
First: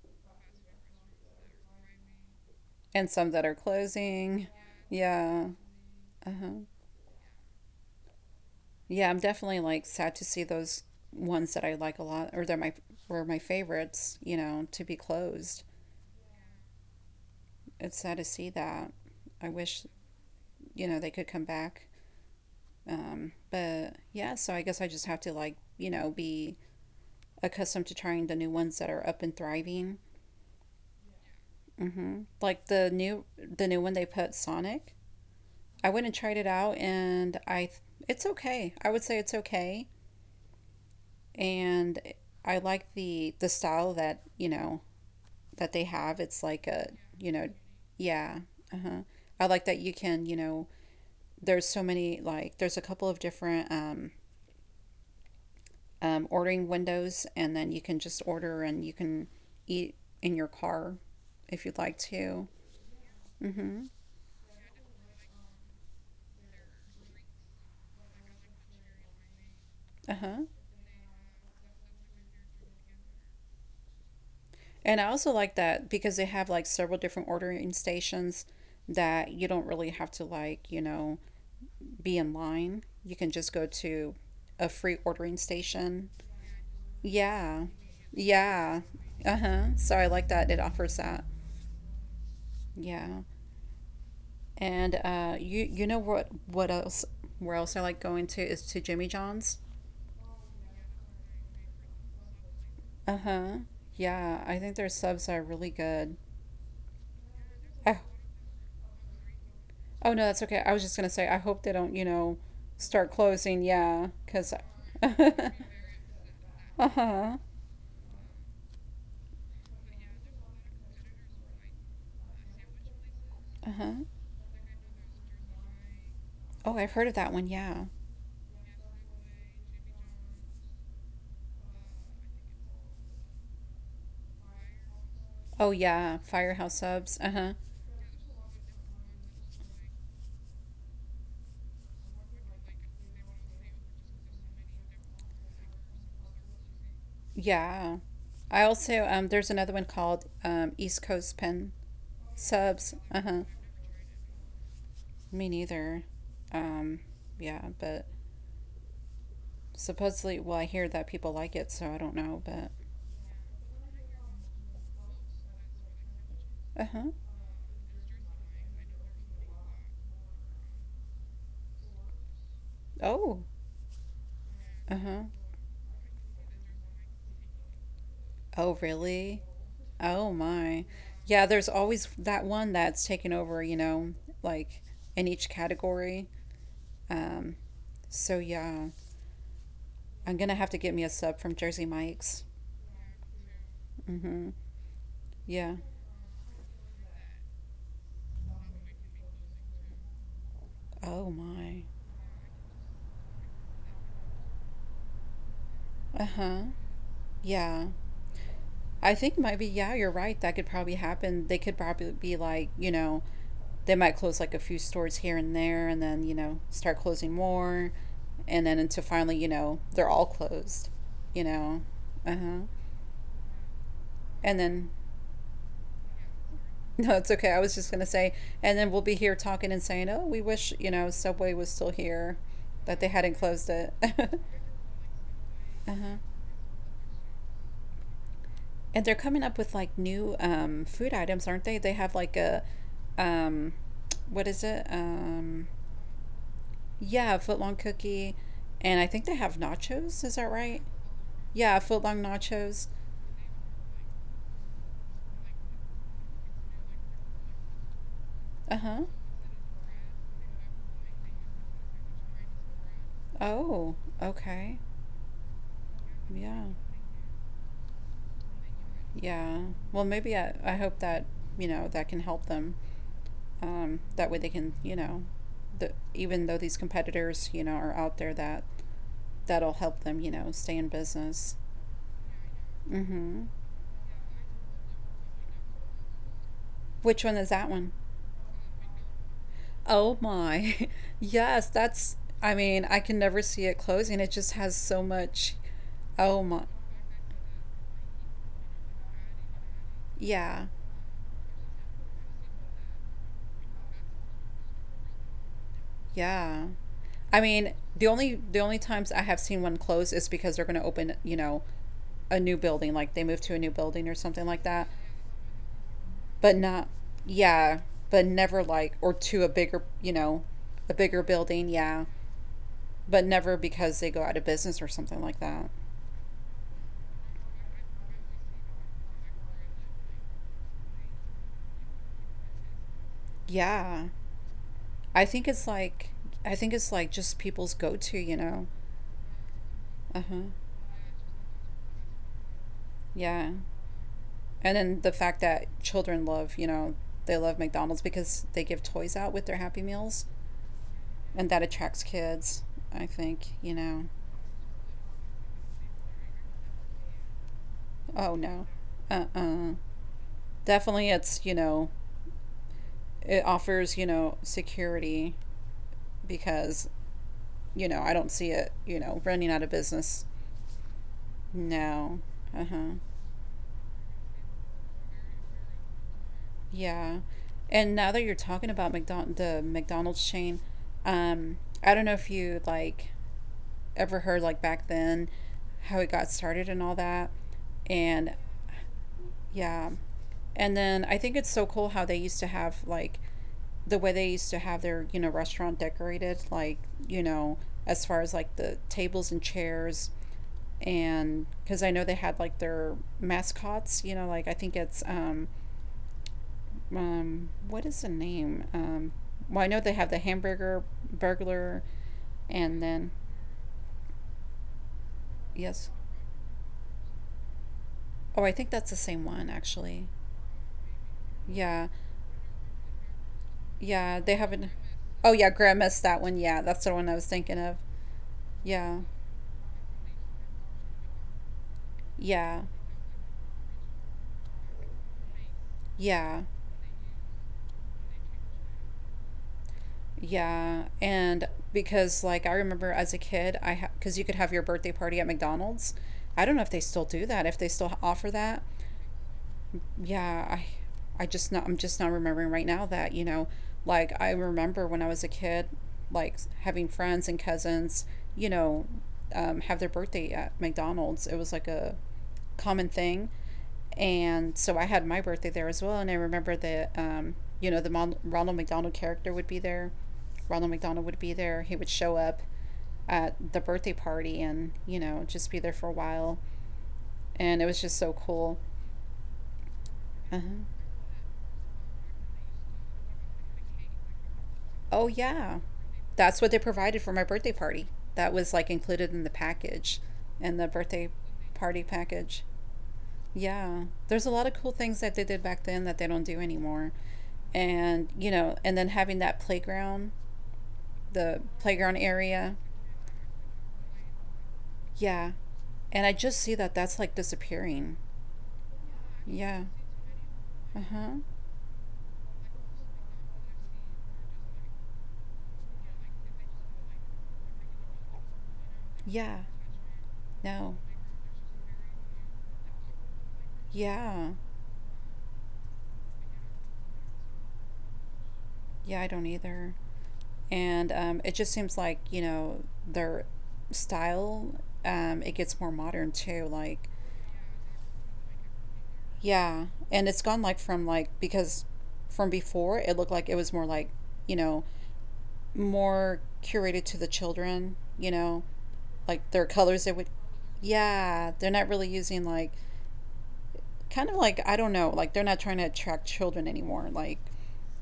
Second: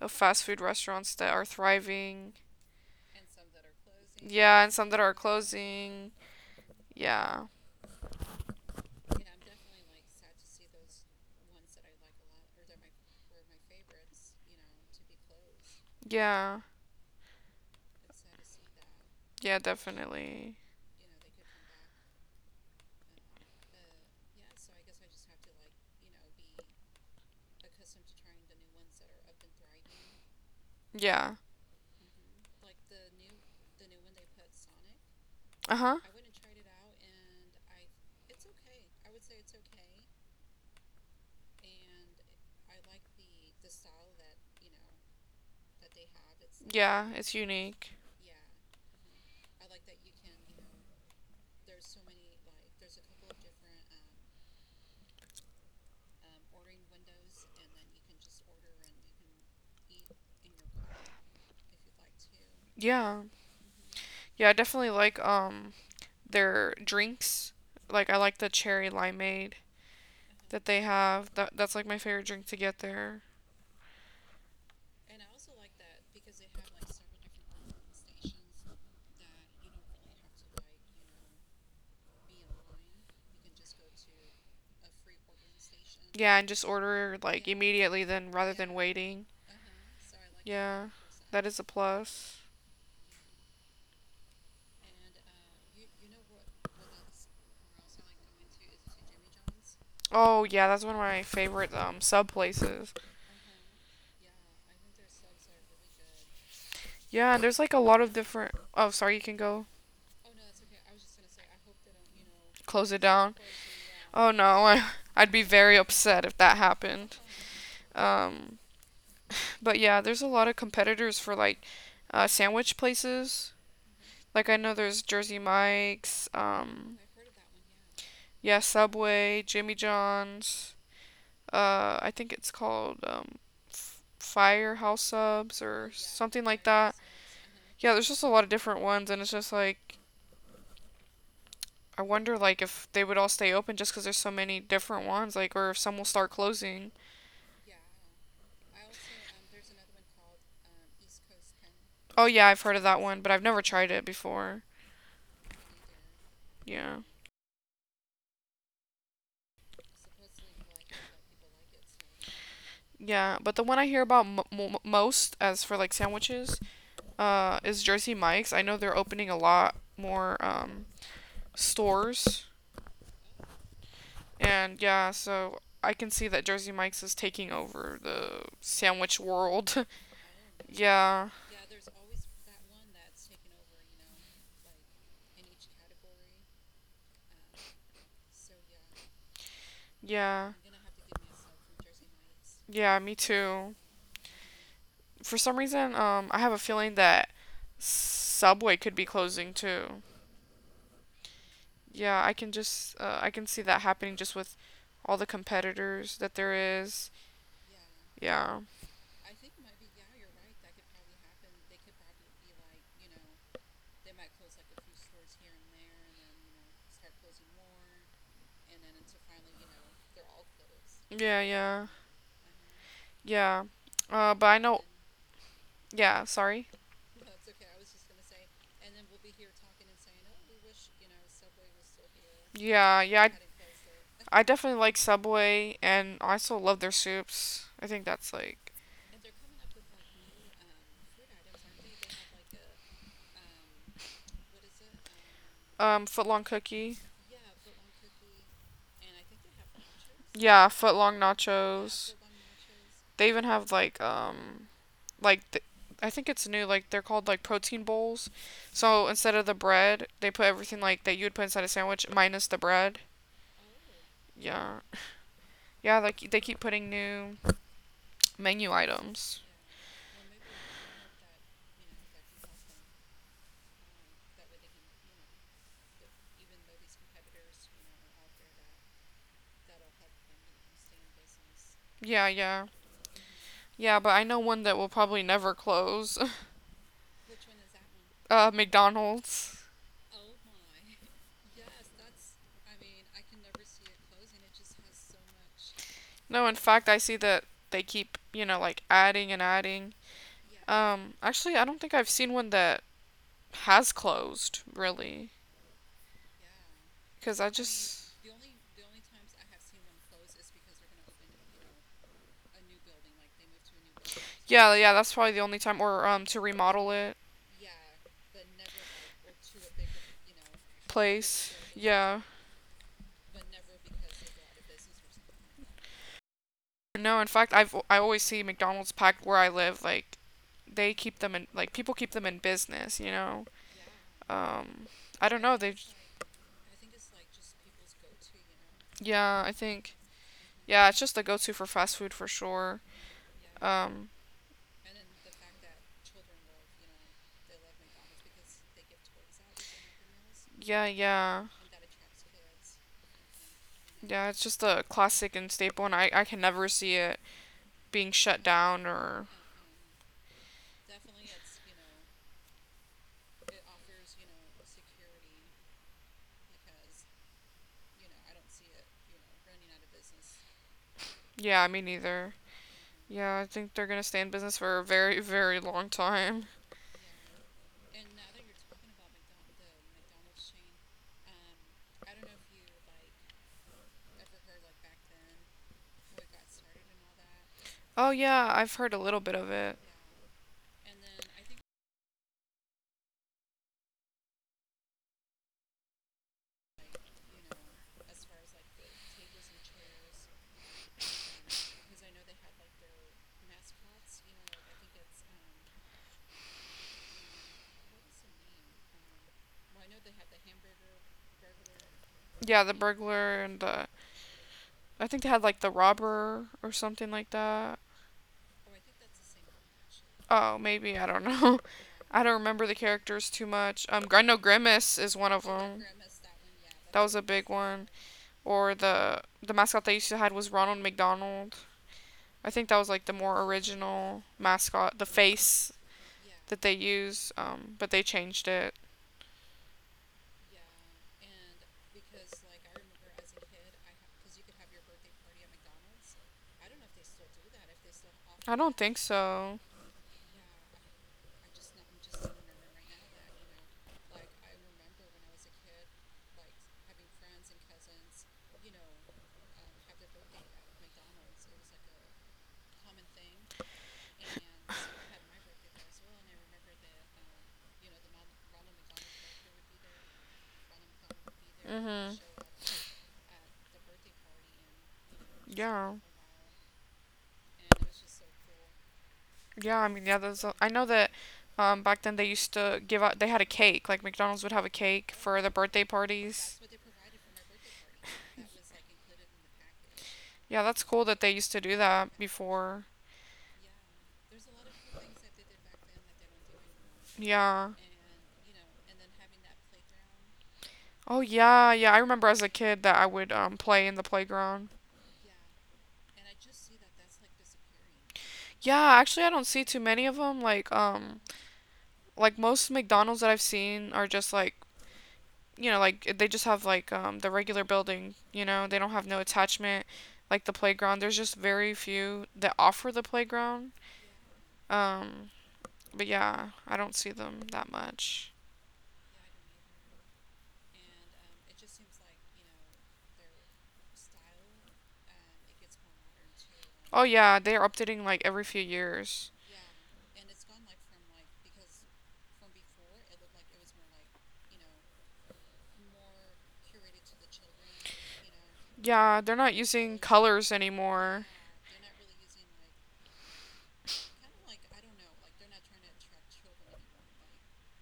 of fast food restaurants that are thriving.
And some that are closing.
Yeah, and some that are
Yeah.
closing.
Uh-huh.
Yeah,
Yeah, I'm definitely like sad to see those ones that I like a lot or that my were my favorites, you know, to be closed.
yeah,
It's sad to see that. I
yeah,
wish,
definitely.
you know, they could come back. Um, but yeah, so I guess I just have to like, you know, be accustomed to trying the new ones that are up and thriving.
Yeah,
Hmm. Like the new the new one they put Sonic. I
uh-huh.
went and tried it out, and I it's okay. I would say it's okay, and I like the the style that you know that they have. It's like a
Yeah,
you
it's
know,
unique.
yeah. Uh-huh. I like that you can you know there's so many like there's a couple of different um, um, ordering windows, and then you can just order and you can eat in your car if you'd like to.
Yeah,
Hmm.
yeah, I definitely like um their drinks. Like I like the cherry limeade
Uh huh.
that they have. That that's like my favorite drink to get there.
And I also like that because they have like several different ordering stations that you don't really have to like, you know, be in line. You can just go to a free ordering station.
Yeah, and just order like
Yeah.
immediately then rather than
Yeah.
waiting.
Uh huh. So I like that it
Yeah,
offers that.
that is a plus.
Yeah. And uh you you know what what else where else I like going to is to Jimmy John's.
Oh, yeah, that's one of my favorite um sub places.
Uh huh. Yeah, I think their subs are really good.
Yeah, and there's like a
I
lot of different Oh, sorry, you can go
Oh no, that's okay. I was just gonna say I hope they don't, you know,
close it
start
down.
closing. Yeah,
Oh
because.
no, I,
uh
I'd be
huh.
very upset if that happened.
Uh
Um, but yeah, there's a lot of competitors for like uh, sandwich places.
huh.
Like I know there's Jersey Mike's,
Oh, I've
um,
heard of that one. Yeah.
Yeah, Subway, Jimmy John's. Uh, I think it's called um, F- Firehouse Subs
Oh
or
yeah,
something like
Firehouse
that.
Subs. Uh huh.
Yeah, there's just a lot of different ones, and it's just like I wonder like if they would all stay open just because there's so many different ones, like or if some will start closing.
Yeah. I also um, there's another one called um, East Coast Pen
Oh yeah, I've heard of
Subs.
that
Uh
one, but
huh.
I've never tried it before.
Me neither. Um,
Yeah,
yeah, but supposedly, well, I hear that people like it, so I don't know, but.
yeah, but the one I hear about m- m- most as for like sandwiches,
Uh huh.
uh, is Jersey Mike's. I know they're opening a lot more um stores.
Oh,
And
uh
yeah,
huh.
so I can see that Jersey Mike's is taking over the
Oh,
sandwich
really?
world.
Oh, my.
yeah,
Yeah, there's always that one that's taken over, you know, like in each category. Um, so, yeah, I'm
yeah.
gonna have to get me a sub from Jersey Mike's.
Yeah, me too.
Mm hmm.
For some
Yeah.
reason, um, I have a feeling that Subway could be closing too.
Oh, my.
Yeah, I can just uh, I can see that happening just with all the competitors
Uh
that there
huh.
is.
Yeah.
Yeah,
I think maybe, yeah, you're right. That could probably happen. They could probably be like, you know, they might close like a few stores here and there and then, you know, start closing more, and then until finally, you know, they're all closed.
yeah,
You know,
yeah,
uh huh.
yeah. Uh, but I
And
know.
then,
Yeah, sorry.
no, it's okay. I was just gonna say, and then we'll be here talking and saying, oh, we wish you know Subway was still here,
Yeah,
that they
yeah,
hadn't closed it. uh
I, I definitely like Subway, and
huh.
I also love their soups. I think that's like
And they're coming up with like new um, food items, aren't they? They have like a, um, what is it? Um,
um footlong cookie.
yeah, a footlong cookie, and I think they have nachos. Is that
Yeah,
right?
footlong
Yeah,
nachos.
footlong nachos.
They even have like um like th- I think it's new. Like they're called like protein bowls.
Uh huh.
So instead of the bread, they put everything like that you would put inside a sandwich minus the bread.
Oh, okay.
Yeah, yeah. Like they keep
Yeah.
putting new menu items.
Yeah. Well, maybe I, I hope that, you know, that can help them. Um, that way they can, you know, the, even though these competitors, you know, are out there that that'll help them, you know, stay in business.
Yeah, yeah,
Mhm.
yeah. But I know one that will probably never close.
Which one is that one?
uh, McDonald's.
Oh my. yes, that's I mean, I can never see it closing. It just has so much Oh
No, in
my.
fact, I see that they keep, you know, like adding and adding.
Yeah.
Um, actually, I don't think I've seen one that has closed, really.
Yeah. I
Because I
mean,
just.
the only the only times I have seen one close is because they're going to open, you know, a new building, like they move to a new building or something like
Yeah,
that.
yeah, that's probably the only time. Or, um, to
But not
remodel it,
yeah, but never like or to a bigger, you know, a bigger
place.
building, yeah,
Yeah.
but never because they go out of business or something like that.
No, in fact, I've I always see McDonald's packed where I live. Like, they keep them in, like, people keep them in business, you know?
Yeah.
Um,
I
I don't
think
know.
it's
They
like I think it's like just people's go-to, you know.
yeah, I think.
Uh-huh.
Yeah, it's just the go to for fast food for sure.
Yeah.
Um,
And then the fact that children love, you know, they love McDonald's because they give toys out with their Happy Meals,
yeah, yeah.
and that attracts kids. I think you know.
Yeah, it's just a classic and staple, and I, I can never see it being
Oh
shut
no,
down
uh
or.
uh definitely, it's you know, it offers you know security because you know I don't see it you know running out of business.
Yeah, me
No,
neither.
uh huh,
Yeah, I think they're gonna stay in business for a very, very long time.
yeah. And now that you're talking about McDonald, the McDonald's chain, um, I don't know if you like ever heard like back then, how it got started and all that.
Oh,
And
yeah, I've heard a little bit of it.
yeah. And then I think it's so cool how they used to have like the way they used to have their, you know, restaurant decorated, like, you know, as far as like the tables and chairs and because I know they had like their mascots, you know, like I think it's um, um, what is the name? Um, well, I know they have the hamburger burglar,
Yeah, the
and then
burglar and the. I think they had like the
yes,
robber or something like that.
oh, I think that's the same one actually.
Oh, maybe. I don't know.
Yeah.
I don't remember the characters too much. Um,
Yeah,
I
they
know
haven't
Grimace is
oh
one of
yeah,
them.
Grimace that one. Yeah, that's the
That
one I
was a
was
big
thinking of.
one. Or
Yeah.
the the mascot they used to had was Ronald McDonald. I
Yeah.
think that was like the more original mascot, the face
Yeah.
that they use, um, but they changed it.
Yeah. And because like I remember as a kid, I ha- cuz you could have your birthday party at McDonald's. I don't know if they still do that, if they still offer that,
Think so.
yeah i i just not I'm just not remembering right now that you know like I remember when I was a kid, like having friends and cousins, you know um, have their birthday at McDonald's. It was like a common thing, and so I had my birthday there as well. And I remember that um, you know the Mon- ronald McDonald character would be there. Ronald McDonald would be there. He would show up at the birthday party and you know just be there for a
Yeah.
while, and it was just so cool.
Yeah, I mean, yeah, there's. A,
Uh-huh.
I know that um, back then they used to give out. They had a cake. Like McDonald's would have a
Oh
cake for the
yeah.
birthday
That's what
parties.
they provided for my birthday party. That was like included in the package, in
Yeah,
the
that's cool
birthday
that they used to do
party
that
package.
before.
Yeah. There's a lot of cool things that they did back then that they don't do anymore.
Yeah.
And, you know, and then having that playground,
Oh
the
yeah, yeah.
playground
I remember as a
area.
kid that I would um play in the playground.
Yeah. And I just see that that's like disappearing.
Yeah, actually, I don't
Yeah.
see too many of them. Like
Uh-huh.
um, like most McDonald's that I've seen are just like you know, like they just have like um, the regular building. You know, they don't have no
Yeah.
attachment, like the
No.
playground. There's just very few that offer the playground.
Yeah.
Um, but yeah, I don't see them that much.
Yeah, I don't either. And um, it just seems like you know their style um, it gets more modern too, like
Oh yeah, they're updating like every few years.
yeah, and it's gone like from like because from before it looked like it was more like you know more curated to the children, you know,
Yeah,
like
they're
their
not
colors. It
using
would
colors anymore.
yeah they're not really using like kind of like I don't know like they're not trying to attract children anymore, like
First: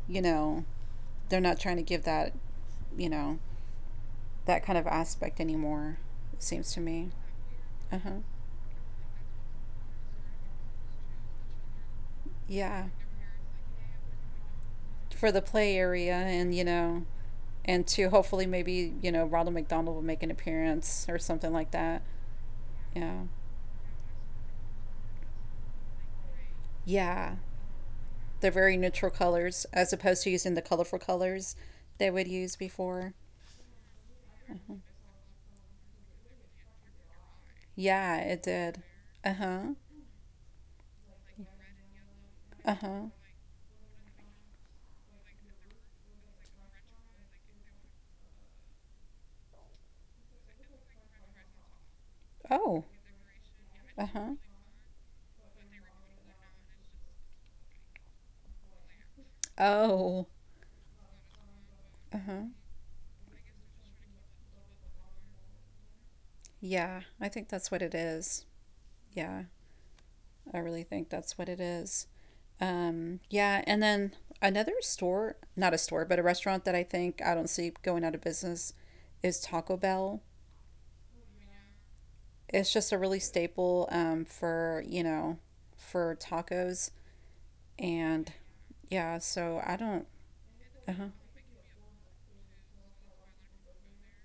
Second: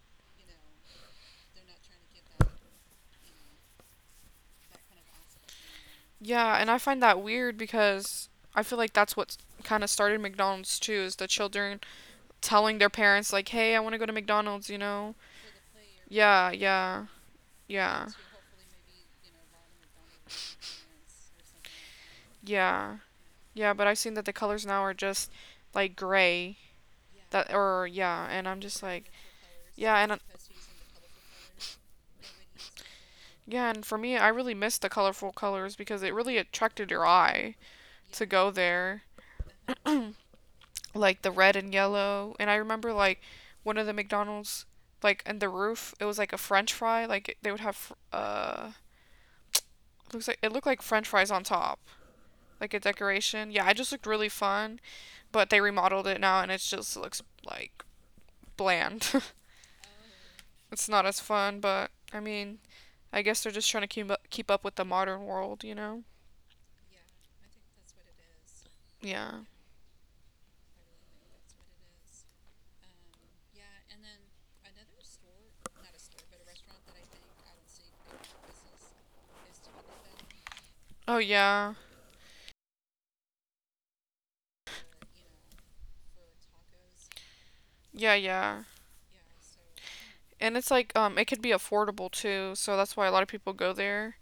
you know they're not trying to give that you know that kind of aspect anymore, it
Yeah, and
seems
I
to
find
me.
that weird
Uh huh.
because I feel like that's what kind of started McDonald's too is the children telling
Yeah.
their parents like, "Hey, I want to go to McDonald's," you know?
For the play area,
Yeah,
and you know,
yeah,
and
yeah,
to hopefully maybe, you know, Ronald McDonald will make an appearance or something like that.
yeah,
Yeah.
yeah. But I've seen that the colors now are just like gray,
Yeah.
that or yeah, and
They're
I'm
very
just
neutral
like,
colors as
yeah, and I-
opposed to using the colorful colors they would use before.
yeah, and for me, I really
Uh-huh.
miss the colorful colors because it really attracted your eye
Yeah,
to
it
go
did.
there.
Uh huh.
Like the red and yellow. And I
Uh
remember
huh.
like one of the McDonald's like in the roof, it was like a French fry. Like they would have uh looks like it looked like French fries on top, like a
Oh.
decoration. Yeah, it just
Uh
looked really
huh.
fun. But they remodeled it now, and it just looks like bland.
Oh.
It's not as fun, but
Uh
I
huh.
mean, I guess they're just trying to keep up, keep up with the modern world, you know?
Yeah, I think that's what it is.
Yeah.
Yeah, I really think that's what it is. Um, yeah, and then another store, not a store, but a restaurant that I think I don't see going out of business is Taco Bell.
Oh yeah.
It's just a really staple um, for, you know, for tacos.
Yeah,
And
yeah.
yeah, so I don't,
And it's like
uh-huh.
um it could be affordable too, so that's why a lot of people go there.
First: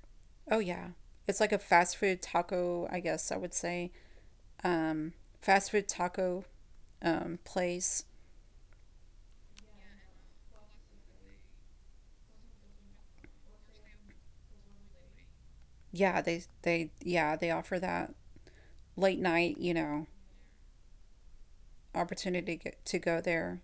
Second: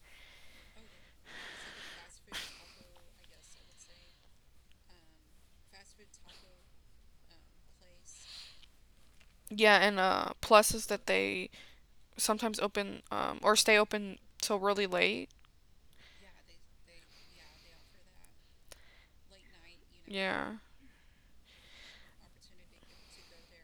Oh yeah. It's like a fast food taco, I guess I would say. Um, fast food taco um, place.
Yeah, and uh, plus is that they sometimes open um, or stay open till really late.
Yeah, they, they, yeah, they offer that late night, you know,
Yeah,
opportunity to, get, to go there.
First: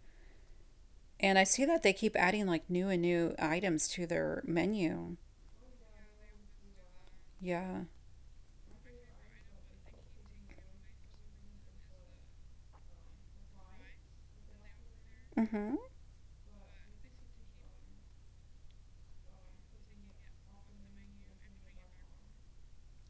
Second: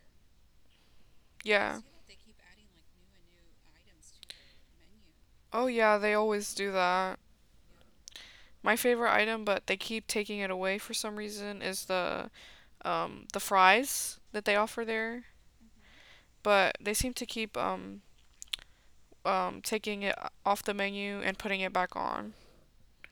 And I see
yeah.
that they keep adding like new and new items to their menu.
Oh, yeah, they always do that.
Yeah.
My favorite item, but they keep taking it away for some reason, is the um, the fries that they offer there.
Mm-hmm.
But they seem to keep um, um, taking it off the menu and putting it back on.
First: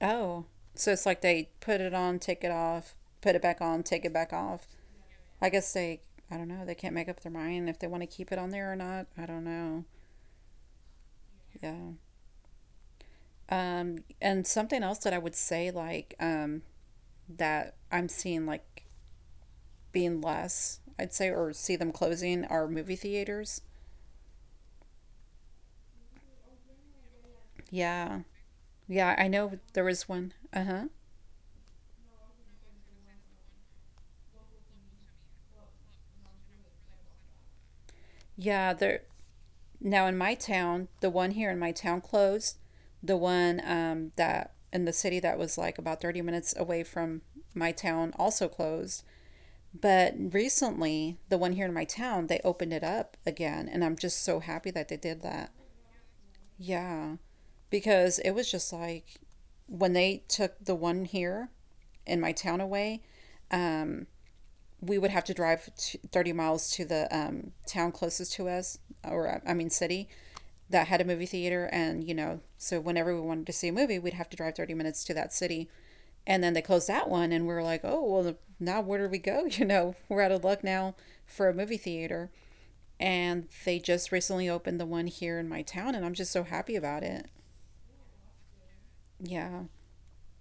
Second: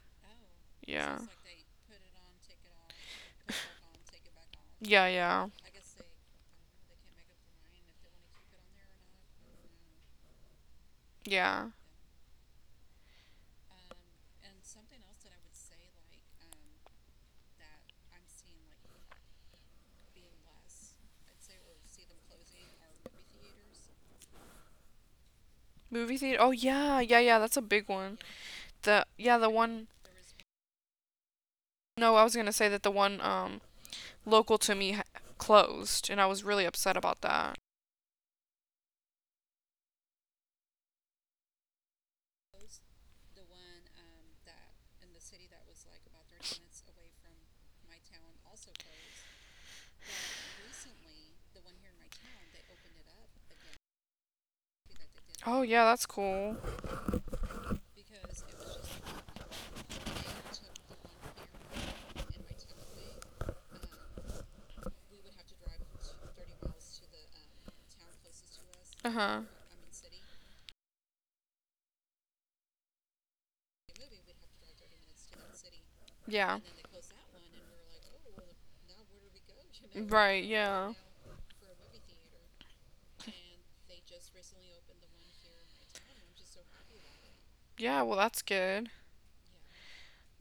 Oh, so it's
Yeah.
like they put it on, take it off, put it back on, take it back off.
Yeah, yeah,
I guess they, I don't know, they can't make up their mind if they want to keep it on there or not. I don't know.
yeah.
Yeah. Um, and something else that I would say, like, um, that I'm seeing like being less, I'd say, or see them closing are movie theaters.
Movie theater. Oh, yeah, yeah, yeah. That's a big one.
Yeah.
The
Yeah,
yeah
I
the
know
one
there was one. Uh huh.
no I was gonna say that the one um local to me ha- closed and I was really upset about that.
Yeah, there. Now in my town, the one here in my town closed. The one um, that in the city that was like about thirty minutes away from my town also closed. But recently, the one here in my town, they opened it up again. And I'm just so happy that they did that.
Oh yeah, that's cool.
Yeah. Because it was just like when they took the one here in my town away, um, we would have to drive thirty miles to the um, town closest to us,
Uh huh.
or I mean, city that had a movie theater. And you know so whenever we wanted to see a movie, we'd have to drive thirty minutes to that city. And then
Yeah.
they closed that one and we were like oh well now where do we go you know we're out
Right.
of luck
Yeah.
now for a movie theater. And they just recently opened the one here in my town and I'm just so happy about it.
Yeah. Well, that's good.
Yeah.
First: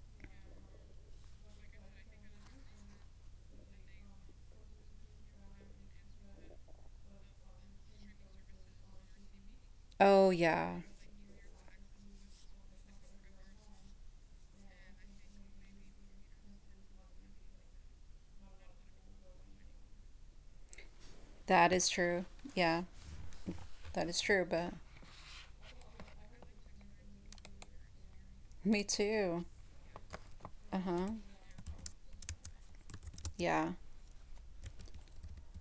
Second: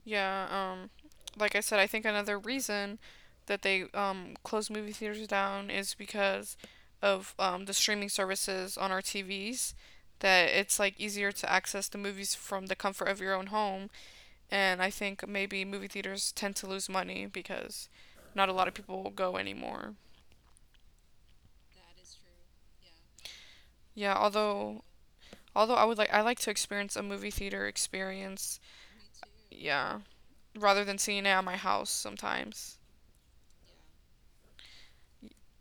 Yeah. Um, like I said, I think another reason that they um close movie theaters down is because of um the streaming services on our T Vs,
Oh
that it's
yeah,
like easier to access the movies from the comfort of your own home, and I think maybe movie theaters tend to lose money because not a lot of people go anymore.
that is true. Yeah, that
Yeah,
is true, but
although although I would like I like to experience a movie theater experience.
me too.
Yeah, rather than
Uh-huh.
seeing it at my house sometimes.
Yeah.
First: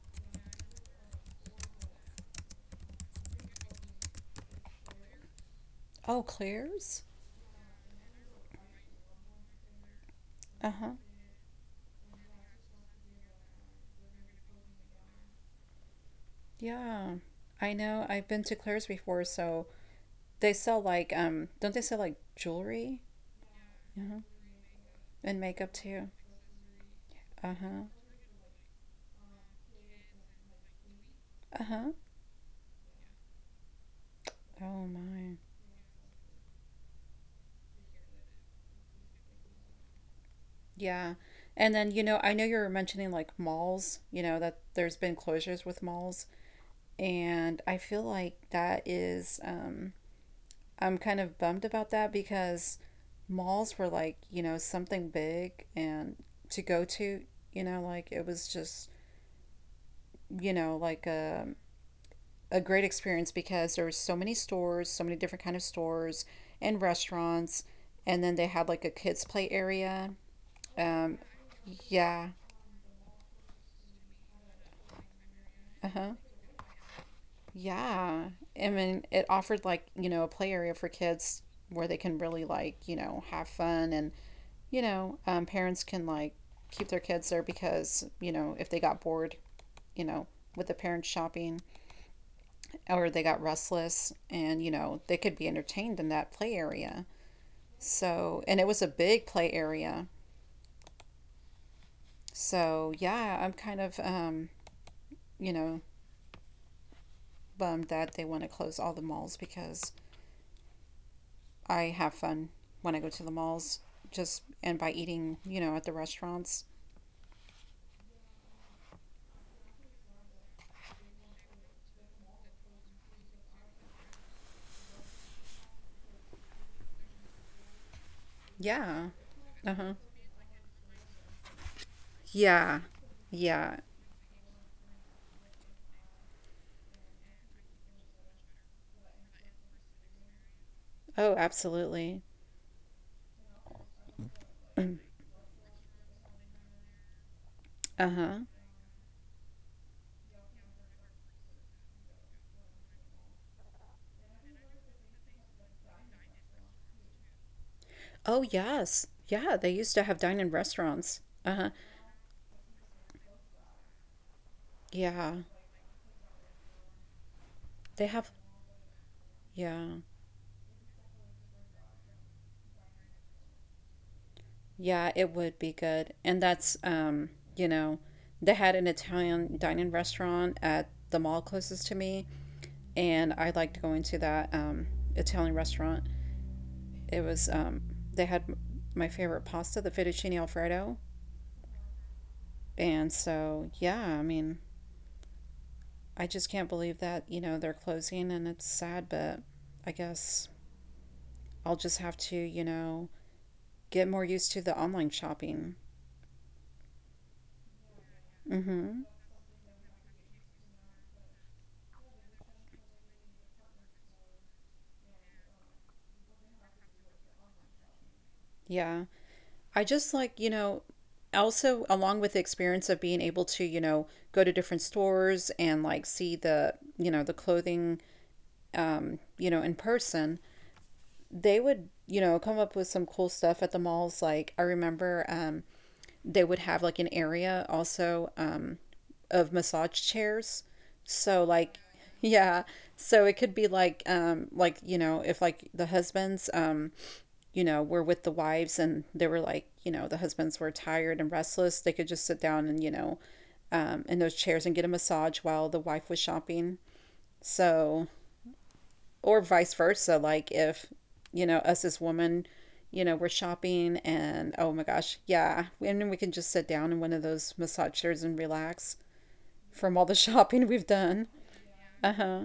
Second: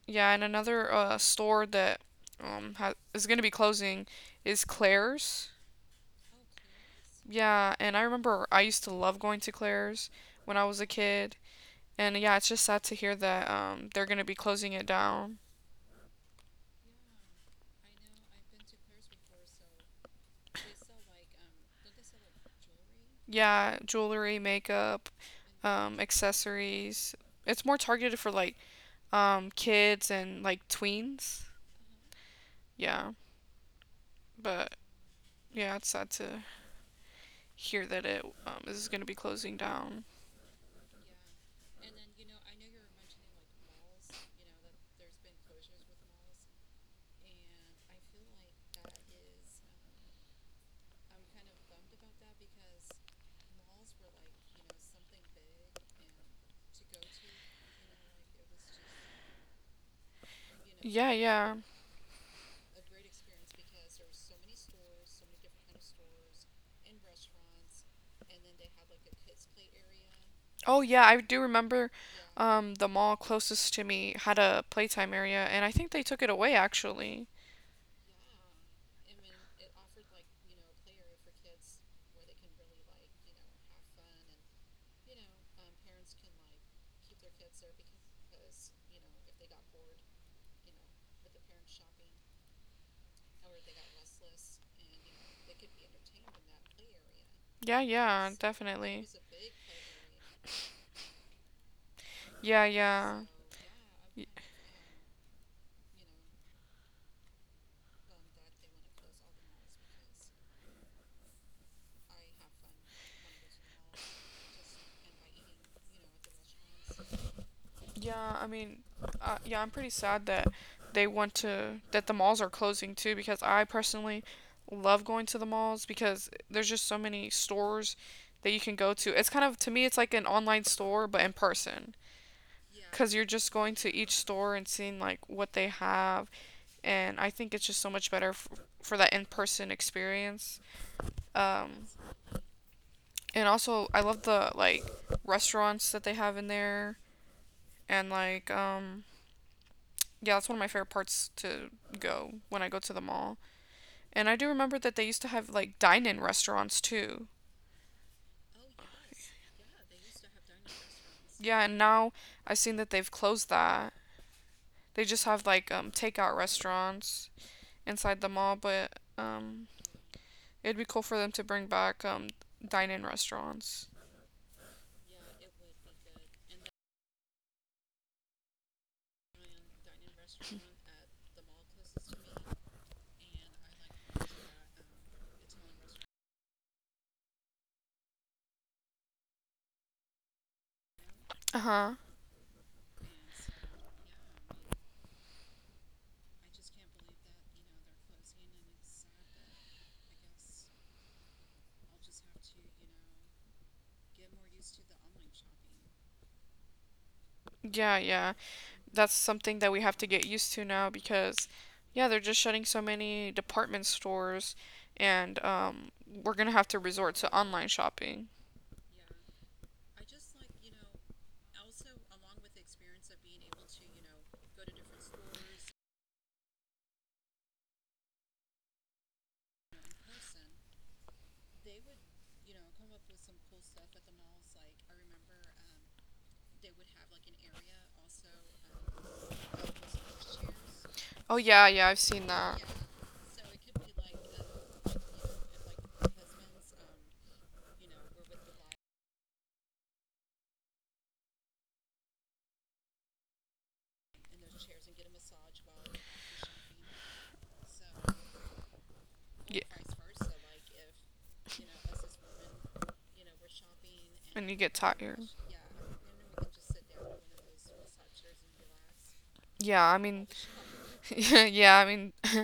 Yeah, and another uh, store that um ha- is going to be closing is Claire's.
Oh, Claire's.
Yeah, and I remember I used to love going to Claire's when I was a
Uh-huh.
kid. And yeah, it's just sad to hear that um they're going to be closing it down.
Yeah, I know I've been to Claire's before, so they sell like um don't they sell like jewelry?
Yeah,
Uh,
jewelry, makeup,
and makeup
um,
too.
accessories. It's more
Uh-huh.
targeted for like um, kids and like tweens.
Uh-huh.
Yeah, but
Oh my.
yeah, it's sad to hear that it um, is going to be closing down.
Yeah. And then, you know, I know you were mentioning like malls, you know, that there's been closures with malls. And I feel like that is, um, I'm kind of bummed about that because malls were like, you know, something big and to go to, you know, like it was just, you know, like
Yeah,
a
yeah.
a great experience because there were so many stores, so many different kind of stores and restaurants, and then they had like a kids play area.
Oh, yeah,
Um,
I do remember
yeah,
um, the mall closest to me had a playtime area, and I think they
uh
took
huh,
it away actually.
yeah. I mean, it offered like you know a play area for kids where they can really like you know have fun. And you know um, parents can like keep their kids there because you know if they got bored, you know, with the parents shopping or they got restless, and you know they could be entertained in that play area.
Yeah, yeah,
So, and it was a
definitely.
big play area.
Yeah,
So,
yeah.
yeah, I'm kind of, um, you know, bummed that they want to close all the malls because I have fun when I go to the malls, just and by eating, you know, at the restaurants.
Yeah, I mean, uh, yeah, I'm pretty sad that they want to that the malls are closing too because I personally love going to the malls because there's just so many stores that you can go to.
Yeah.
It's kind of to me
Uh
it's
huh.
like an online store but in person,
Yeah.
cuz you're just going to
Yeah.
each store and seeing like what they have, and I think it's just so much better f- for that in-person experience.
Oh,
Um,
absolutely.
and also I love the like restaurants that they have in there and
Uh huh.
like um yeah, that's one of my favorite parts to go when I go to the mall. And I do remember that they used to have like dine-in restaurants too.
Oh, yes. Yeah. They used to have dine in restaurants. Uh
Yeah,
huh.
and now I've seen that they've closed that. They just
Yeah.
have like um takeout restaurants
They
inside the
have,
mall, but um
yeah.
it'd be cool for them to bring back um dine-in restaurants.
Yeah, it would be good. And that's, um, you know, they had an Italian dining restaurant at the mall closest to me, and I liked going to that um, Italian restaurant. It was, um, they had m- my favorite pasta, the fettuccine alfredo.
Uh-huh.
And so, yeah, I mean, I just can't believe that, you know, they're closing and it's sad, but I guess I'll just have to, you know, get more used to the online shopping.
Yeah, yeah.
Mm-hmm.
That's something that we have to get used to now because yeah, they're just shutting so many department stores and um we're going to have to resort to online shopping.
Yeah. I just like, you know, also along with the experience of being able to you know go to different stores and like see the you know the clothing um you know in person, they would you know come up with some cool stuff at the malls. Like I remember um they would have like an area also um of massage chairs,
Oh
so
yeah,
like
yeah, I've seen that.
yeah, so it could be like um like you know if like the husbands um you know, were with the wives and they were like, you know, the husbands were tired and restless, they could just sit down and, you know, um, in those chairs and get a massage while the wife was shopping. So, or
Yeah.
vice versa, like if, you know, us as women, you know, we're shopping
And
and
you
oh
get
my gosh,
tired.
yeah, and then we can just sit down in one of those massage chairs and relax
Yeah,
from
I
all the
mean,
shopping we've done.
yeah, yeah, I
Uh
mean,
huh.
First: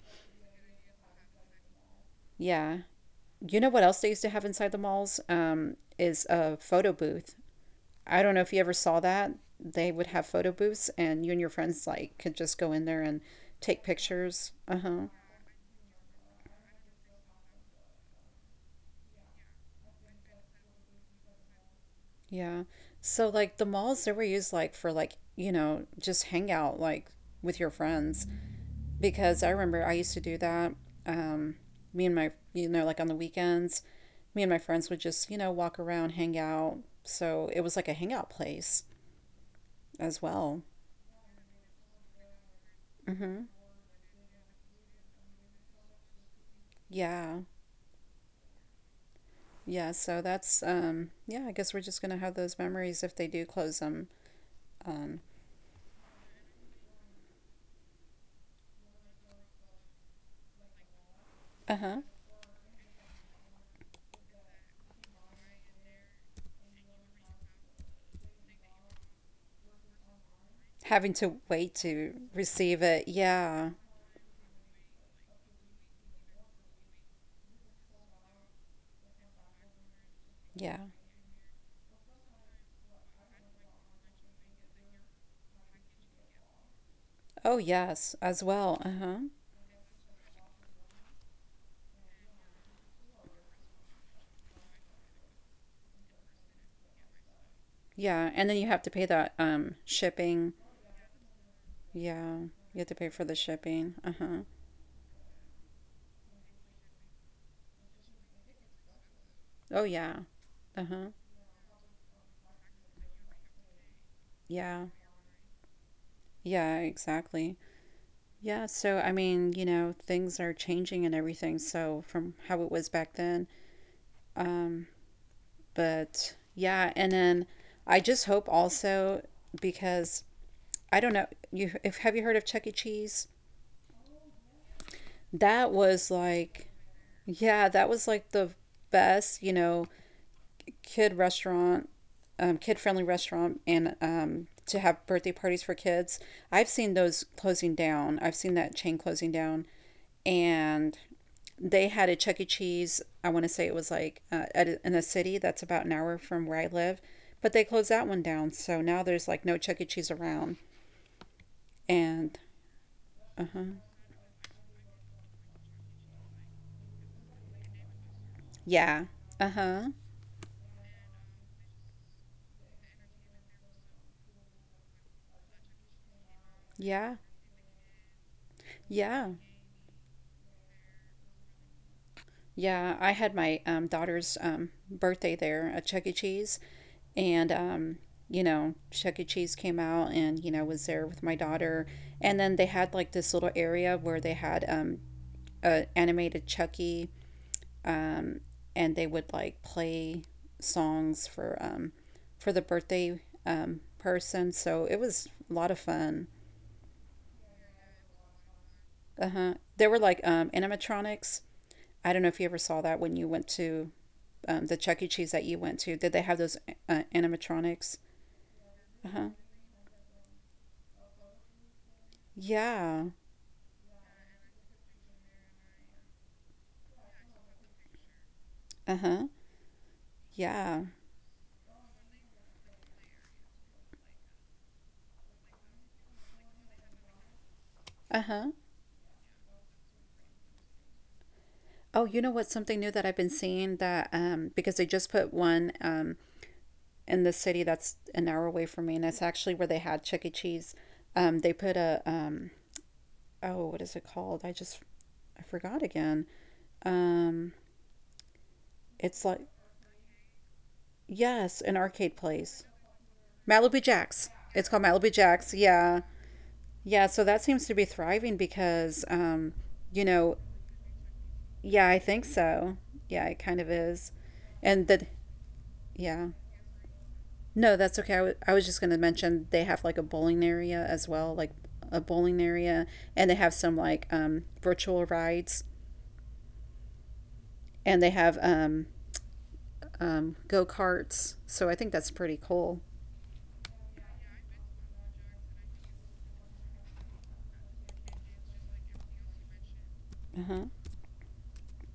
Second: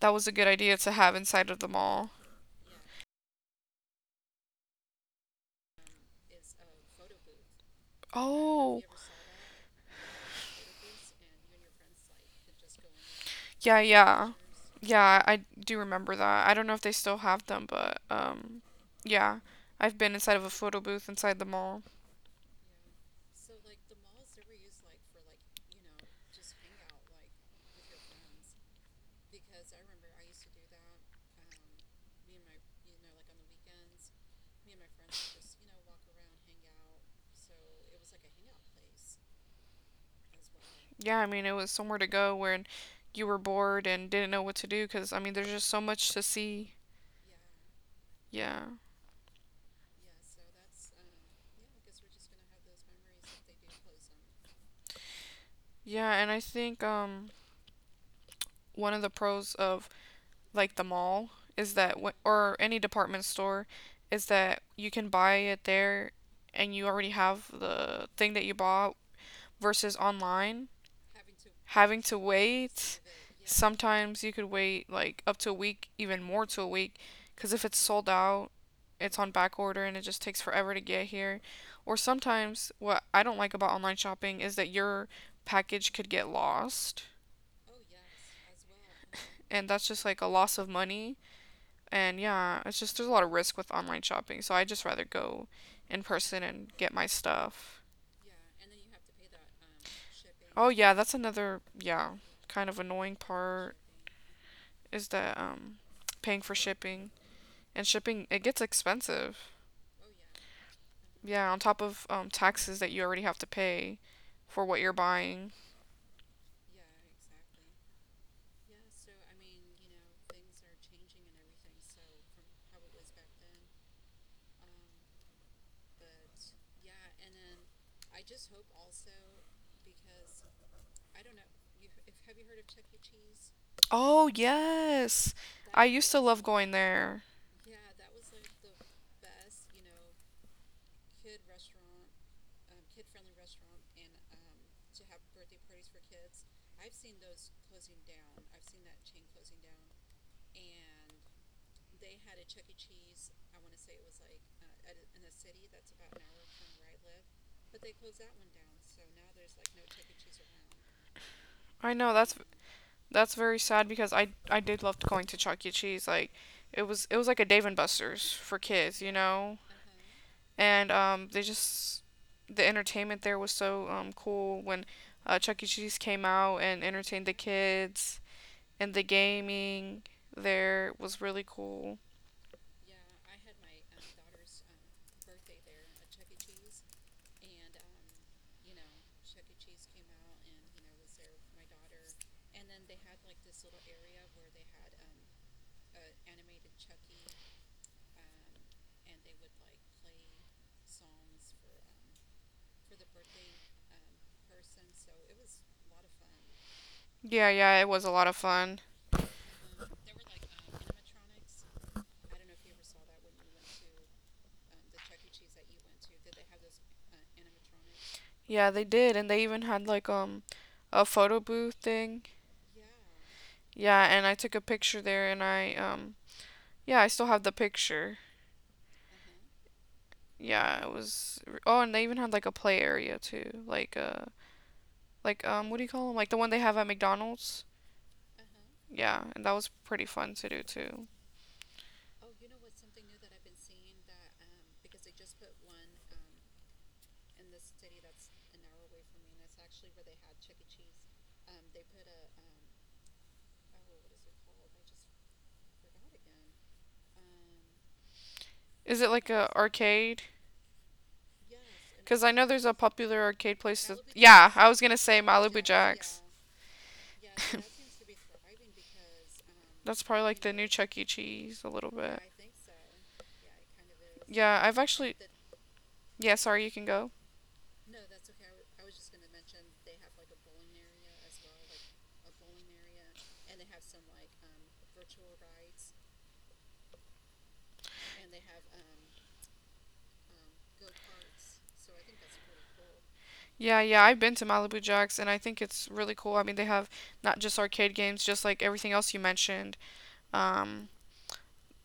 that was a good idea to have inside of the mall.
Yeah. You know what else they used to have inside the malls? Um, is a photo booth. I don't know if you ever
Oh,
saw that. They would have photo booths, and you and your friends like could just go in there and
yeah,
take
yeah,
pictures. Uh huh.
yeah. I do remember that. I don't know if they still have them, but um, yeah, I've been inside of a photo booth inside the mall.
Yeah. So like the malls, they were used like for like you know just hangout like with your friends because I remember I used to do that. Um, me and my you know like on the weekends, me and my friends would just you know walk around, hang out. So it was like a hangout place as well.
Yeah, I mean, it was somewhere to go when you were
Hmm.
bored and didn't know what to do because I mean, there's just so much to see.
Yeah.
Yeah,
Yeah, so that's um yeah, I guess we're just gonna have those memories if they do close them. Um
yeah, and I think um, one of the pros of like the mall is that
uh-huh.
or any department store is that you can buy it there and you already have the thing that you bought versus online,
Having to wait
having
to
to
receive
wait.
it. Yeah.
Sometimes you could wait like up to a week, even more to a week, because if it's sold out it's on back order and it just takes forever
Yeah.
to get here. Or sometimes what I don't like about online shopping is that your package could get lost
Oh yes, as well. Uh-huh.
and that's just like a loss of money. And yeah, it's just there's a lot of risk with online shopping, so I just rather go in person and get my stuff.
Yeah. And then you have to pay that um shipping.
Oh yeah, that's another yeah,
Yeah.
kind of
You have to pay
annoying
for the
part
shipping. Uh-huh.
is that um paying for shipping, and shipping it gets expensive.
Oh yeah. Uh-huh.
Yeah, on top of um taxes that you already have to pay for what
Yeah.
you're buying.
Yeah, exactly. Yeah, so I mean, you know, things are changing and everything. So from how it was back then, um but yeah, and then I just hope also because I don't know, you if have you heard of Chuck E. Cheese?
Oh yes.
That
I
was
used to love
like
going there.
yeah, that was like the best, you know, kid restaurant, um, kid friendly restaurant and um to have birthday parties for kids. I've seen those closing down. I've seen that chain closing down and they had a Chuck E. Cheese. I want to say it was like uh, at, in a city that's about an hour from where I live, but they closed that one down. So now there's like no Chuck E. Cheese around.
I know
And
that's That's
uh huh,
very sad because I I did love going to Chuck E. Cheese. Like it was it was like a Dave and Buster's for
yeah,
kids, you
uh
know.
huh,
And um, they just the entertainment there was so um cool when uh, Chuck E. Cheese came out and
yeah,
entertained the kids, and the
yeah,
gaming there was really cool.
yeah. I had my um, daughter's um, birthday there at Chuck E. Cheese, and um, you know, Chuck E. Cheese came out and you know was there with my daughter, and then they had like this little area where they had um, a animated Chucky um, and they would like play songs for um, for the birthday um, person. So it was a lot of fun.
Yeah, yeah, it was a lot of fun.
Uh huh. There were like um, animatronics. I don't know if you ever saw that when you went to um, the Chuck E. Cheese that you went to. Did they have those uh, animatronics?
Yeah, they
Uh
did,
huh.
and they even had like um a photo booth thing.
Yeah.
Yeah, and I took a picture there, and I um yeah, I still have the picture.
Uh huh.
Yeah,
Yeah.
it was. Oh, and they even had like a play area too, like uh, like um, what do you call them? Like the one they have at McDonald's.
Uh huh.
Yeah, and that was pretty fun to do too.
Oh, you know what? Something new that I've been seeing that um, because they just put one um, in the city that's an hour away from me, and it's actually where they had Chuck E. Cheese. Um, they put a um, oh, what is it called? I just I forgot again. Um,
Is it
it's
like
like
a arcade?
yes, an arcade
Because I know
place,
there's a popular arcade
Malibu
place that.
Jacks.
Yeah,
It's
I
called
was gonna
Malibu
say
Jacks.
Malibu
Yeah,
Jacks.
yeah. So that seems to be thriving because um, you
That's probably
know,
like the new Chuck E. Cheese a
yeah, I
little
think
bit.
so. Yeah, it kind of is,
Yeah,
and
I've
that
actually.
yeah.
Yeah, sorry, you can go.
No, that's okay. I w- I was just going to mention they have like a bowling area as well, like a bowling area, and they have some like um, virtual rides, and they have um, um, go karts. So I think that's pretty cool.
Yeah, yeah, I've been to Malibu Jacks and I think it's really cool. I mean, they have not just arcade games, just like everything else you mentioned.
Uh huh.
Um,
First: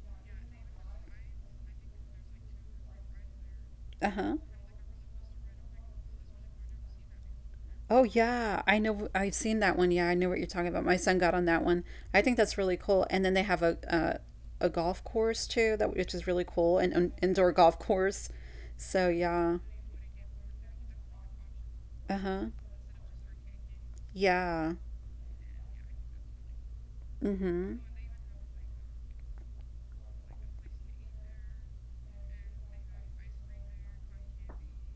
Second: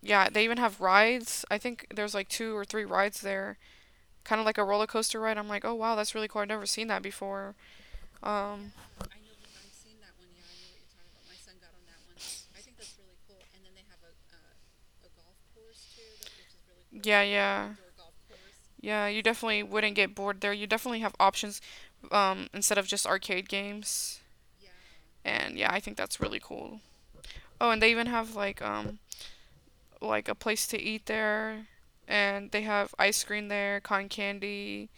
yeah, they even have rides. I think there's like two or three rides there,
Uh huh.
kind of like a roller coaster ride. I'm like, oh wow, that's really cool. I've never seen that before.
Oh yeah,
Um,
I know. I've seen that one. Yeah, I know what you're talking about. My son got on that one. I think that's really cool. And then they have a uh, a golf course
uh,
too, that which is really cool, an,
cool.
an
Yeah,
indoor
yeah,
golf course. So
yeah. You
yeah.
definitely wouldn't get bored there. You definitely have options,
Uh huh.
um, instead of just arcade games.
Yeah.
And yeah, I think that's really cool.
Mm
Oh,
hmm.
and they even have like um, like a place to eat there, and they have ice cream there, cotton candy.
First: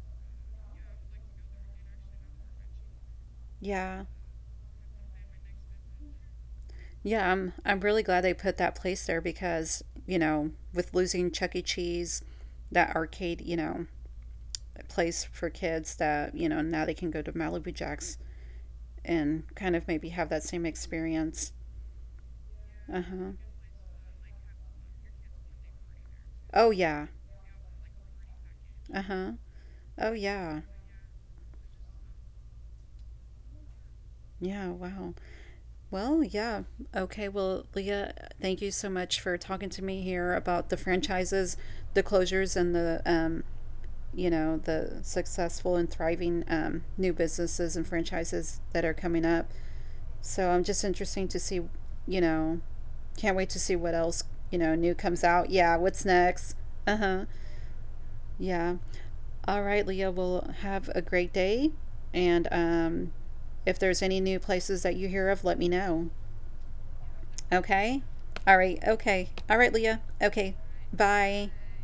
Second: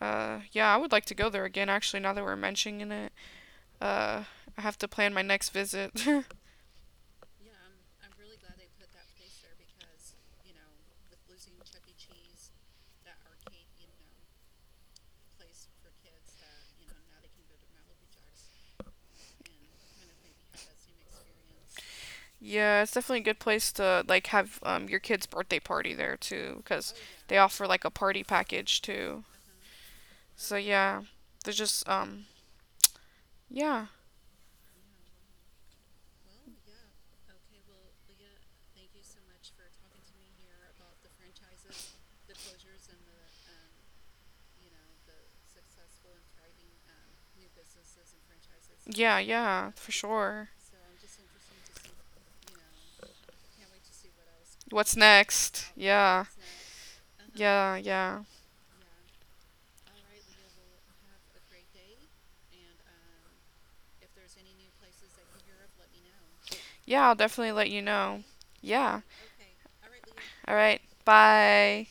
Uh, yeah, I would like to go there again. Actually, now that we're mentioning it,
Yeah.
uh, I have to plan my next visit.
Yeah, I'm, I'm really glad they put that place there because, you know, with losing Chuck E. Cheese, that arcade, you know, place for kids that, you know, now they can go to Malibu Jack's and kind of maybe have that same experience.
Yeah, it's
Uh
definitely a
huh.
good place to like have um, your kid's birthday party there too,
Oh,
because
yeah.
they offer like a party package
Uh
too.
huh. Oh,
So
yeah.
yeah, they're just um, yeah.
Yeah, wow. Well, yeah. Okay, well, Leah, thank you so much for talking to me here about the franchises, the closures, and the um, you know the successful and thriving um, new businesses and franchises that are
Yeah,
coming up,
yeah, for sure.
so I'm just interesting to see, you know, can't wait to see what else, you know,
What's
new comes out.
next?
Yeah, what's
Yeah.
next? Uh-huh.
Yeah, yeah.
Yeah, all right, Leah, well have a great day, and um, if there's any new places that you hear of let me know.
Yeah, I'll definitely let you
Okay,
know.
all right,
Yeah.
okay, all right, Leah,
All
okay,
right.
bye.
Bye.